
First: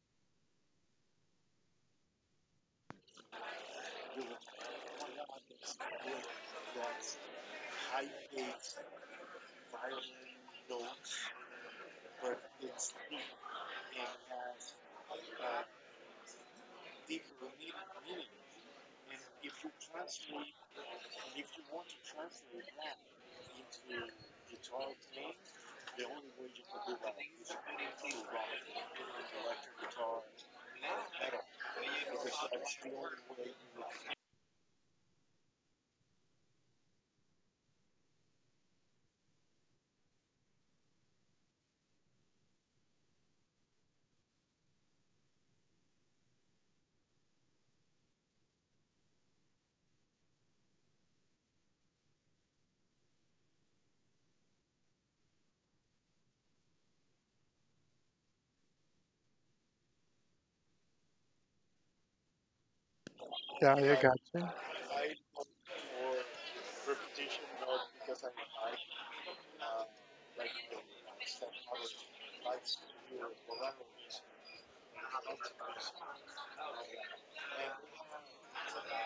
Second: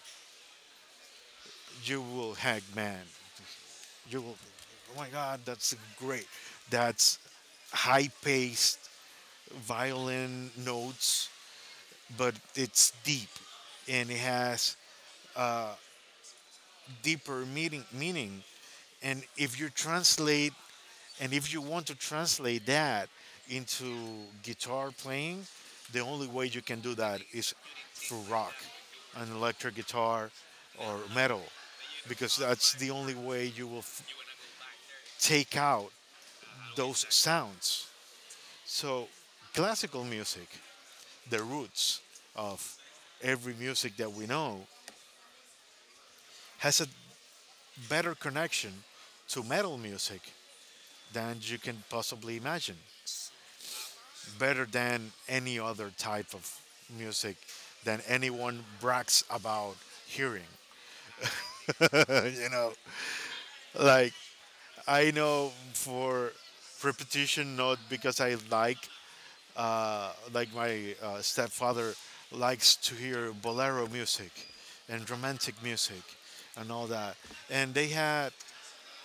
You will hack, man. You will, oh my God, that's great. That's high paced violin notes, but it's deep and it has deeper meaning. And if you translate, and if you want to translate that into guitar playing, the only way you can do that is through rock, an electric guitar, or metal, because that's the only way you will take out those sounds. So, classical music, the roots of every music that we know, has a better connection to metal music than you can possibly imagine, better than any other type of music than anyone brags about hearing. you know, Yeah, I like got I know for repetition, not because I like my stepfather likes to hear bolero music and romantic music and all that. And they you. had,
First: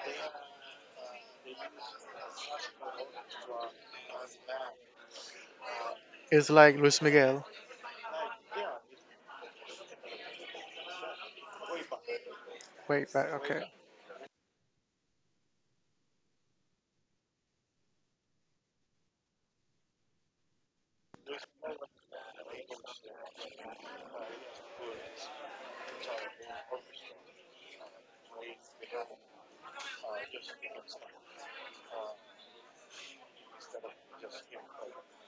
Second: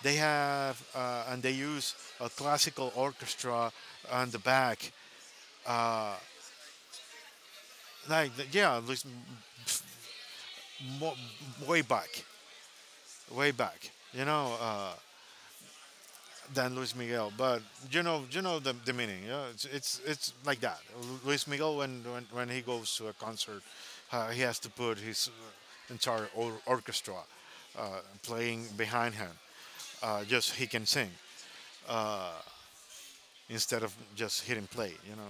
they have, and they use a classical orchestra on the back. It's like Luis Miguel. Like, yeah, at least mo- way back Wait, back. way Okay. back, than Luis Miguel. But you know the meaning. Yeah, it's like that. Luis Miguel, when he goes to a concert, he has to put his entire orchestra playing behind him. Just he can sing instead of just hit and play.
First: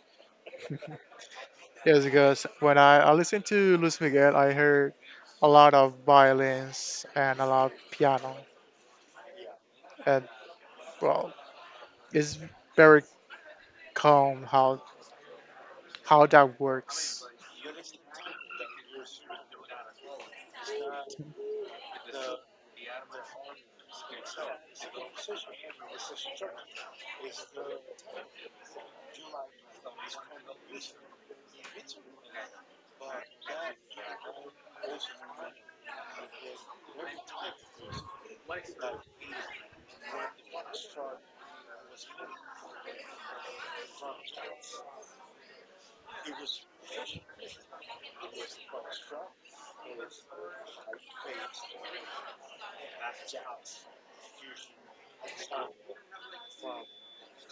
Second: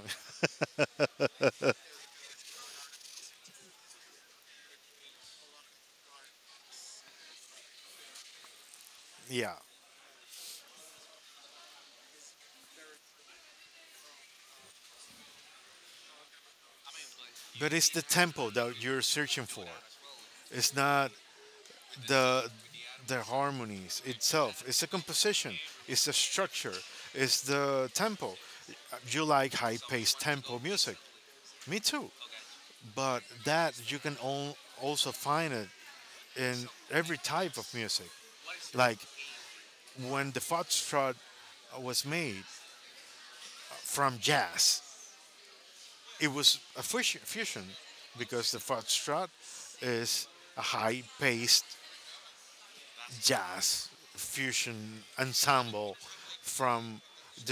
Yes, because when I listened to Luis Miguel, I heard a lot of violins and a lot of piano. yeah. And well, it's very calm how that works. But it's the tempo that you're searching for. It's not the the harmonies itself. It's a composition, it's the structure, it's the tempo. You like high-paced tempo music, me too, but that you can also find it in every type of music, like when the foxtrot was made from jazz. It It was was, a it was fusion, because the extra. foxtrot It was, is a I paid high-paced half jobs jazz fusion fusion style ensemble from from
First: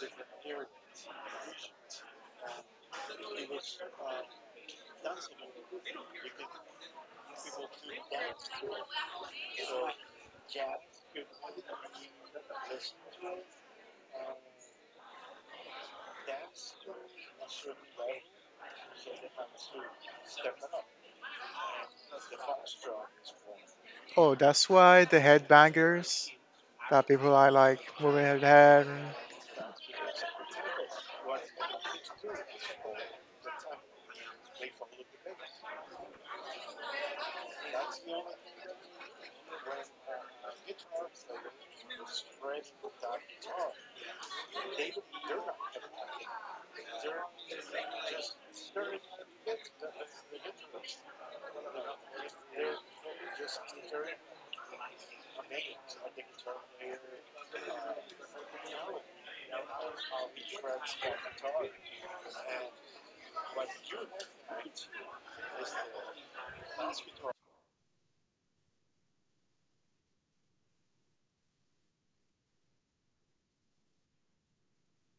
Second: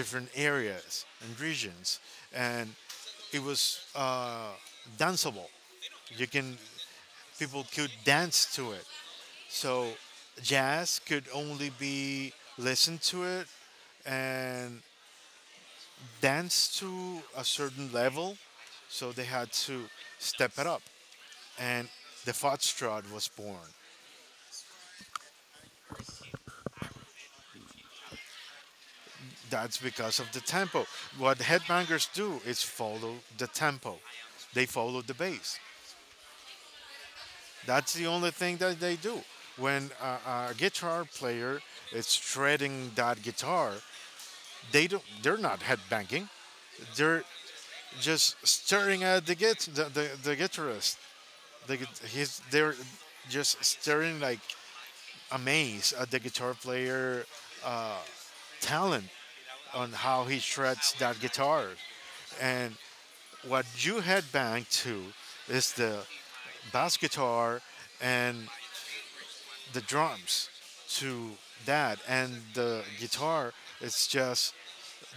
different areas areas, and and regions, Um, and it it was was danceable. danceable because people You can could People could dance dance to to it. it. So So jazz jazz could could be listened only be to it listened to it and and dance danced to it to in a a certain certain way, level, so so they they had had to to step step it it up, up. and the foxtrot was born. Oh, that's why the headbangers, that people are like moving their head. That's because of the tempo. What headbangers do is follow the tempo. They follow the bass. That's the only thing that they do. When a guitar player is shredding that guitar, they don't. They're not headbanging. They're just staring at the guitarist. And The, he's they're they're just just very staring like amazed amazed at at the the guitar guitar player, player you talent know, on how how he he shreds shreds the that guitar guitar. and And What what he do, you headbang right? to is the bass guitar and the drums to that, and the guitar, it's just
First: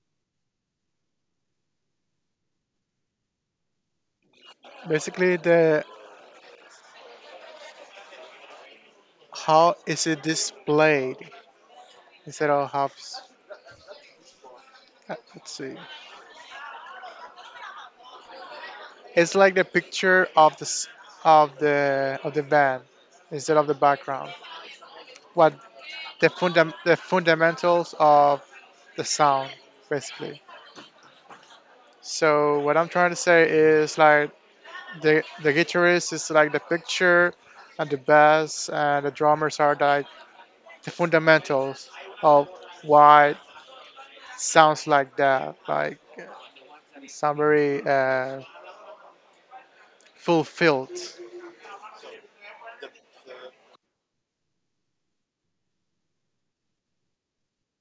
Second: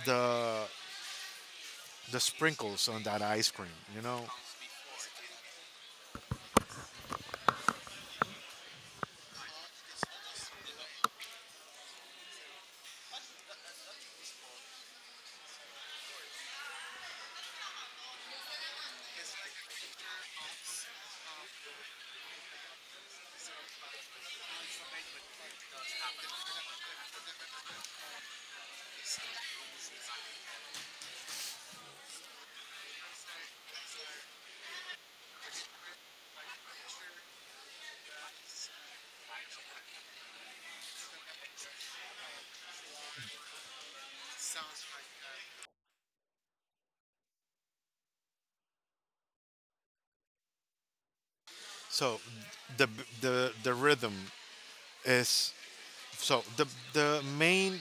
the the sprinkles on that ice cream, you know. Basically, the how is it displayed instead of how. Let's see. It's like the picture of of the band instead of the background. What the fundamentals of the sound, basically. So what I'm trying to say is like the guitarist is like the picture and the bass and the drummers are like the fundamentals of why it sounds like that. Like, sound very fulfilled. So the the rhythm is, so the main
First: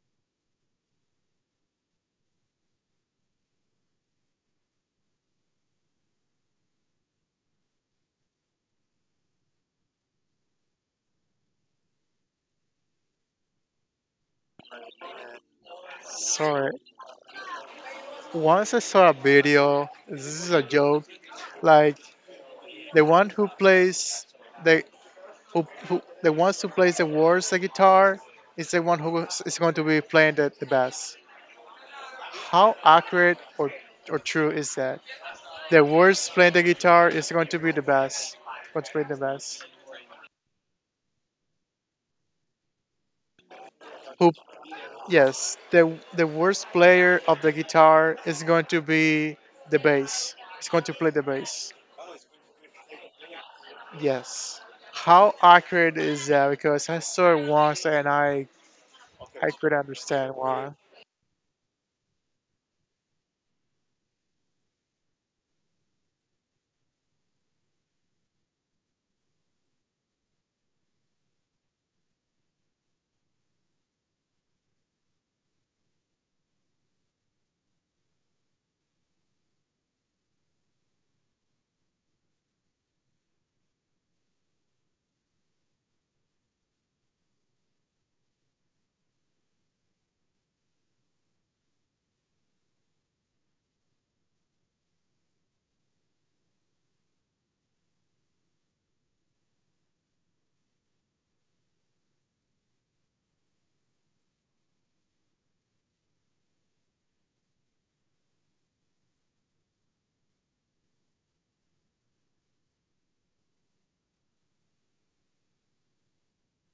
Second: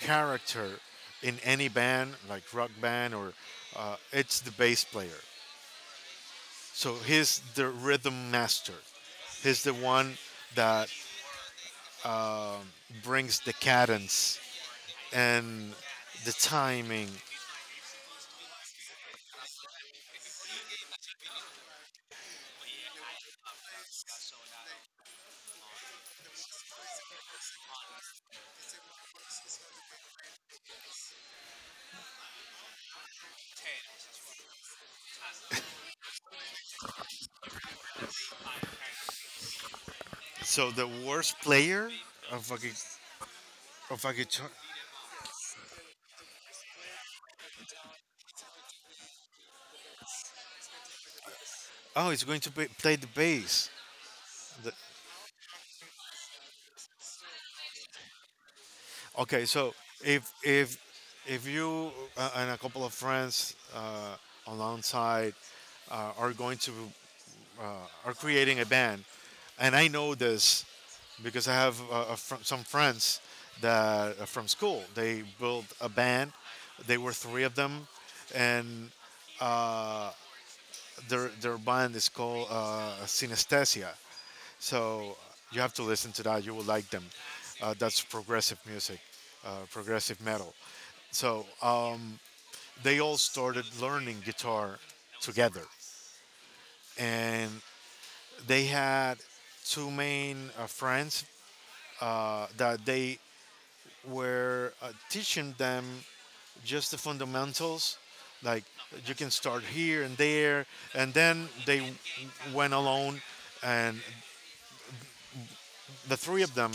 character in any band like rock band, or it's the bass player. So he's the rhythm master. He's the one that brings the cadence and the Sorry. timing. Once I saw a video. This is a joke. Like, the one who plays the, who the ones who plays the worst the guitar is the one who is going to be playing the bass. How accurate or true is that? The worst playing the guitar is going to be the best. What's playing the best? So the worst player of of a Who? guitar, Yes, the worst player of the guitar is going to be the bass. It's going to play the bass. oh, it's going to be, play the bass. Yes. The- How accurate is that? Because I saw it once and okay, I could so not if understand why. if if you, and a couple of friends, alongside, are going to, are creating a band, and I know this because I have a some friends that are from school. They built a band. They were three of them, and their band is called Synesthesia. So you have to listen to that. You will like them. That's progressive music, progressive metal. So they all started learning guitar together, and they had two main friends that they were teaching them just the fundamentals, like you can start here and there, and then they went alone, and the three of them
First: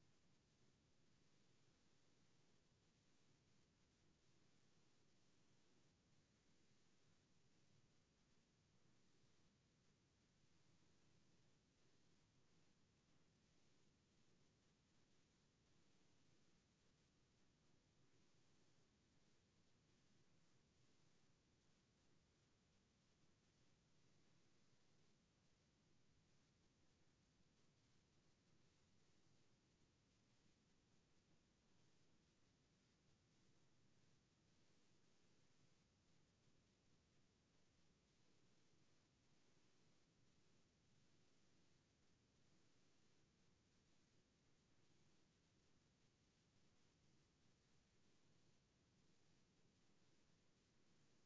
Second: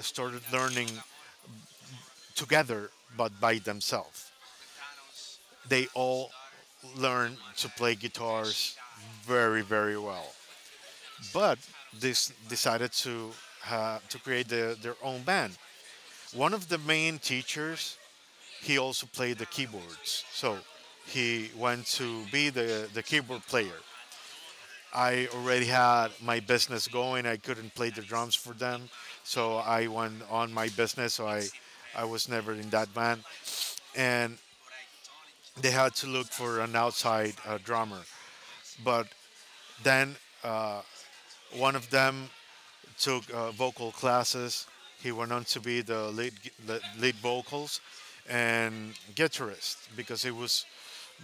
started learning together, but by themselves. They all learned to play guitars very, very well. But this decided to create the, their own band. One of the main teachers, he also played the keyboards, so he went to be the keyboard player. I already had my business going. I couldn't play the drums for them, so I went on my business. So I was never in that band, and they had to look for an outside drummer. But then one of them took vocal classes. He went on to be the lead vocals and guitarist because it was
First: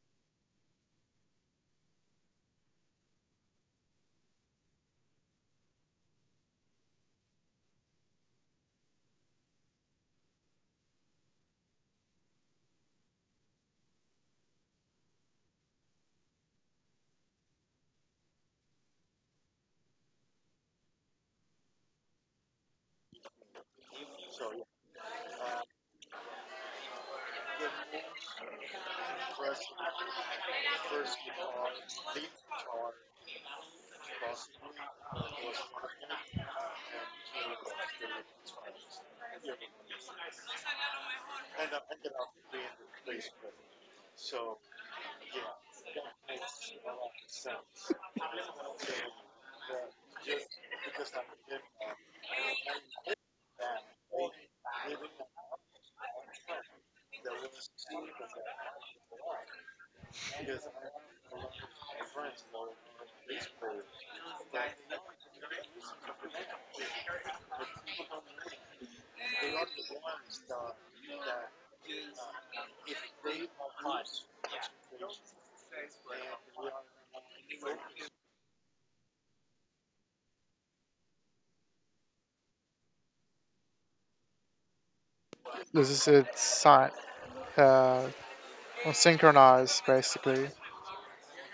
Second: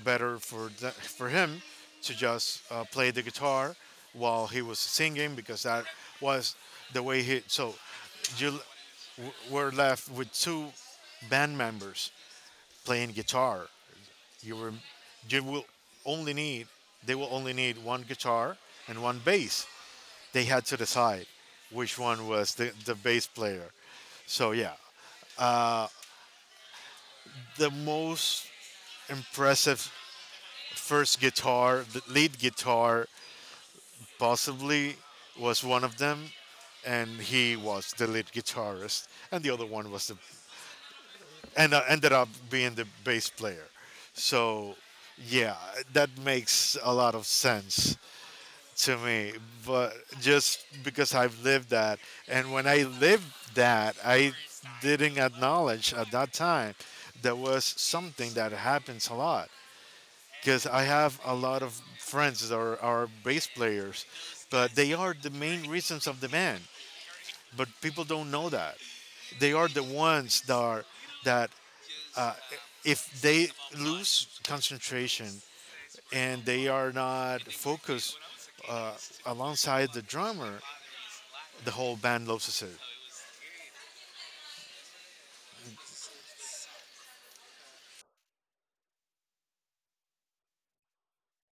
better for the, for him to just play the guitar while he was singing because that was the way he. So you l- were left with two band members playing guitar. You were, you will only need, they will only need one guitar and one bass. They had to decide which one was the bass player. So yeah, the most impressive first guitar, the lead guitar, Boston possibly was was one of Portland them, and New York and he was the during lead its finals. guitarist, and the Yeah, other one was the and I and ended ended up up being being the bass replaced with. player. So So yeah, yeah, that that makes makes a a lot of lot of sense. So sense to me, that but just just because because I I've did lived that, that. I And when that I they lived didn't that, I have didn't the acknowledge at that time there was worst team that I had in something that happens a the lot world, because because I I have have a a lot lot of of my friends friends that that were are bass baseball, players, but that they are the main reasons of the band. they But people don't know that. they They are are the the ones ones that, that, are that that if if they they are us, lose and concentration we and they are are. not focused, uh, alongside the drummer, the whole band loves it. This is it's sign, uh, synchronized basically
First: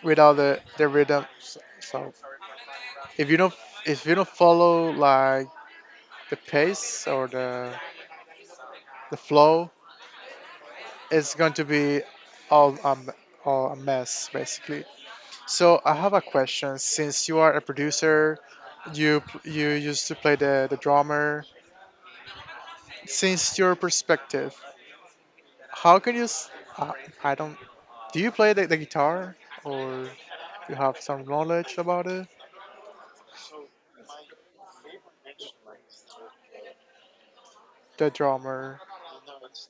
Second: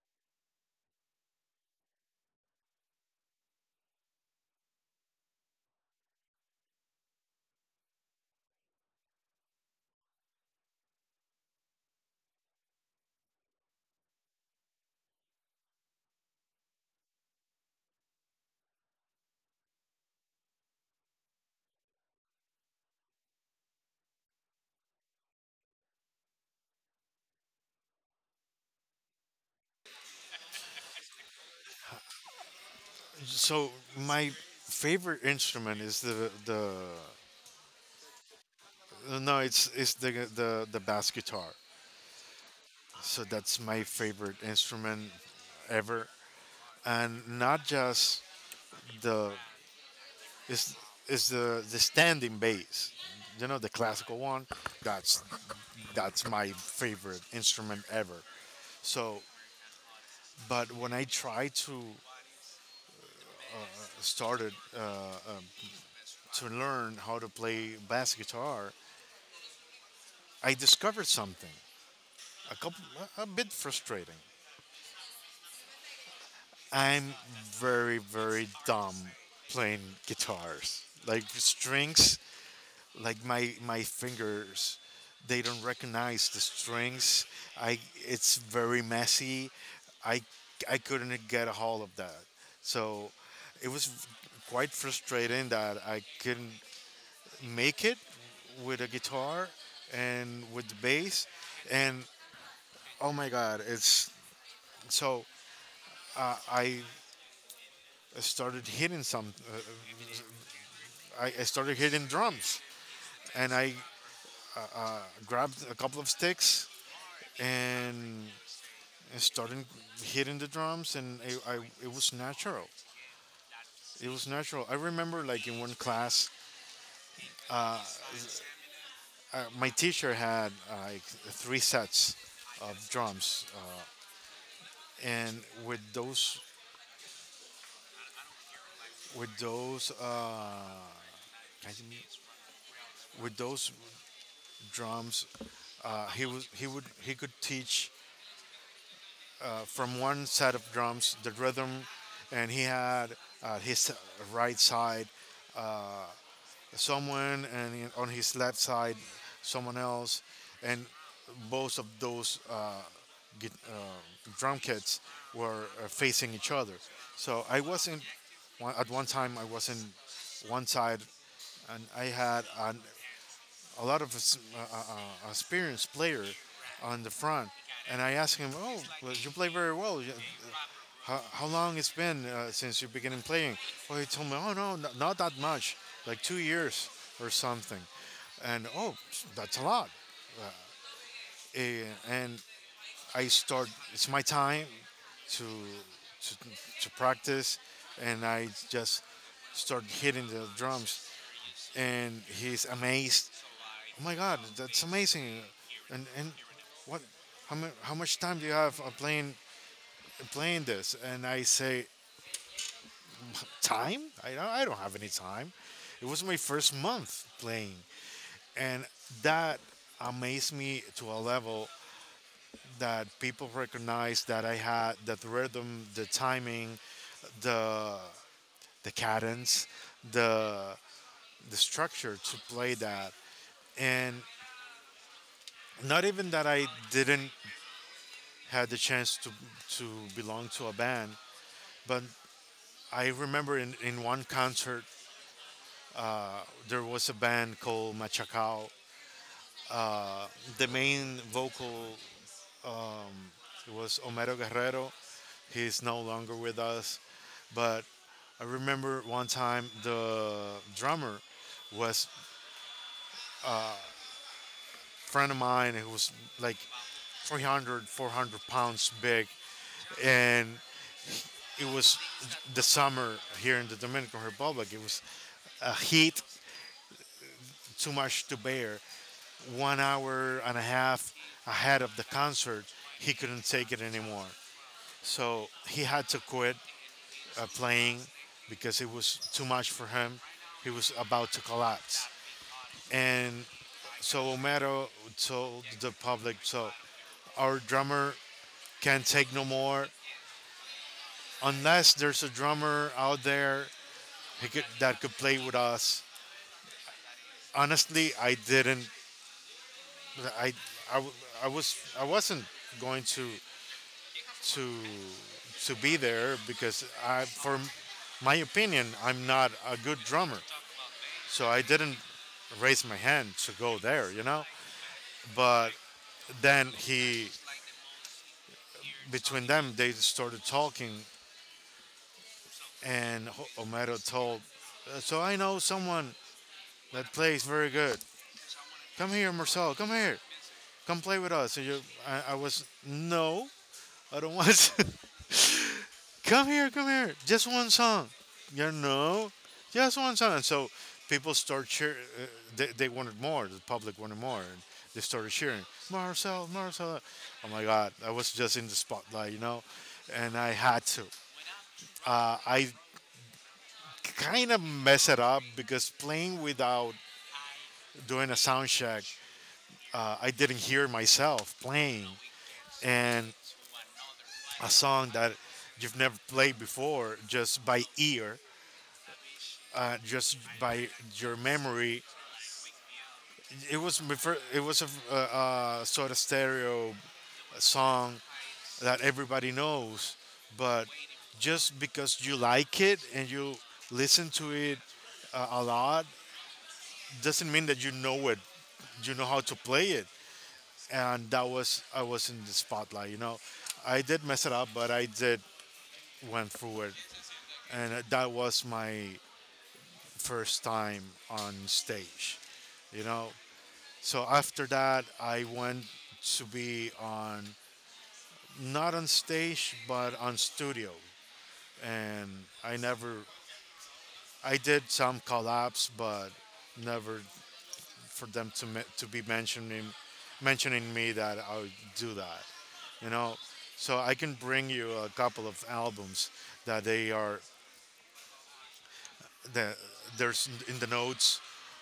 without the rhythm. So, so if you don't, if you don't follow like the pace or the flow, it's going to be all, um, all a mess, basically. So I have a question. Since you are a producer, you you used to play the drummer. Since your perspective, how can you? I I don't. Do you play the guitar, or you have some knowledge about it? So my favorite instrument is the, The drummer. no, it's the bass guitar. So that's my favorite instrument ever, and not just the is is the standing bass. You know the classical one. That's that's my favorite instrument ever. So, but when I tried to started, to learn how to play bass guitar, I discovered something a couple a bit frustrating. I'm very very dumb playing guitars. Like strings, like my fingers, they don't recognize the strings. I It's very messy. I I couldn't get a hold of that. So it was quite frustrating that I couldn't make it with a guitar and with the bass and oh my god it's so. I I started hitting some. I started hitting drums, and I grabbed a couple of sticks and I started hitting the drums, and I, I, it was natural. It was natural. I remember, like in one class, my teacher had like three sets of drums, and with those, with those, with those drums, he was he would he could teach from one set of drums, the rhythm, and he had his right side someone, and on his left side someone else, and both of those git, drum kits were facing each other. So I wasn't one, at one time I was in one side, and I had a lot of, experienced player on the front, and I asked him, "Oh, well, you play very well. How long it's been since you began playing?" Well, he told me, oh no, not that much, like 2 years or something. And oh, that's a lot. And I start. It's my time to to, to practice, and I just start hitting the drums. And he's amazed. Oh my God, that's amazing! And what? How, how much time do you have playing this? And I say time. I don't have any time. It was my first month playing, and that amazed me to a level that people recognized that I had that rhythm, the timing, the the cadence, the the structure to play that, and not even that I didn't had the chance to to belong to a band, but I remember in one concert there was a band called Machacao. The main vocal was Homero Guerrero. He's no longer with us, but I remember one time the drummer was a friend of mine who was like 300, 400 pounds big, and it was the summer here in the Dominican Republic. It was a heat too much to bear. 1 hour and a half ahead of the concert, he couldn't take it anymore. So he had to quit playing because it was too much for him. He was about to collapse. And so Omero told the public, so our drummer can't take no more. Unless there's a drummer out there that could play with us. Honestly, I didn't. I, I, w- I was I wasn't going to to be there because I for my opinion I'm not a good drummer. So I didn't raise my hand to go there, you know? But then he, between them, they started talking, and Homero told, "So I know someone that plays very good. Come here, Marcel, come here. Come play with us." And you, I was, "No, I don't want to." "Come here, come here, just one song. You know, just one song." And so people start cheering. They wanted more. The public wanted more. And they started cheering, "Marcel, Marcel." Oh my God, I was just in the spotlight, you know, and I had to. I kind of messed it up because playing without doing a sound check, I didn't hear myself playing. And a song that you've never played before, just by ear, just by your memory. It was it was a sort of stereo song that everybody knows, but just because you like it and you listen to it a lot doesn't mean that you know it. You know how to play it, and that was I was in the spotlight. You know, I did mess it up, but I did went through it, and that was my first time on stage. You know, so after that, I went to be on, not on stage but on studio, and I never I did some collabs, but never for them to to be mentioning me that I would do that. You know, so I can bring you a couple of albums that they are that there's in the notes,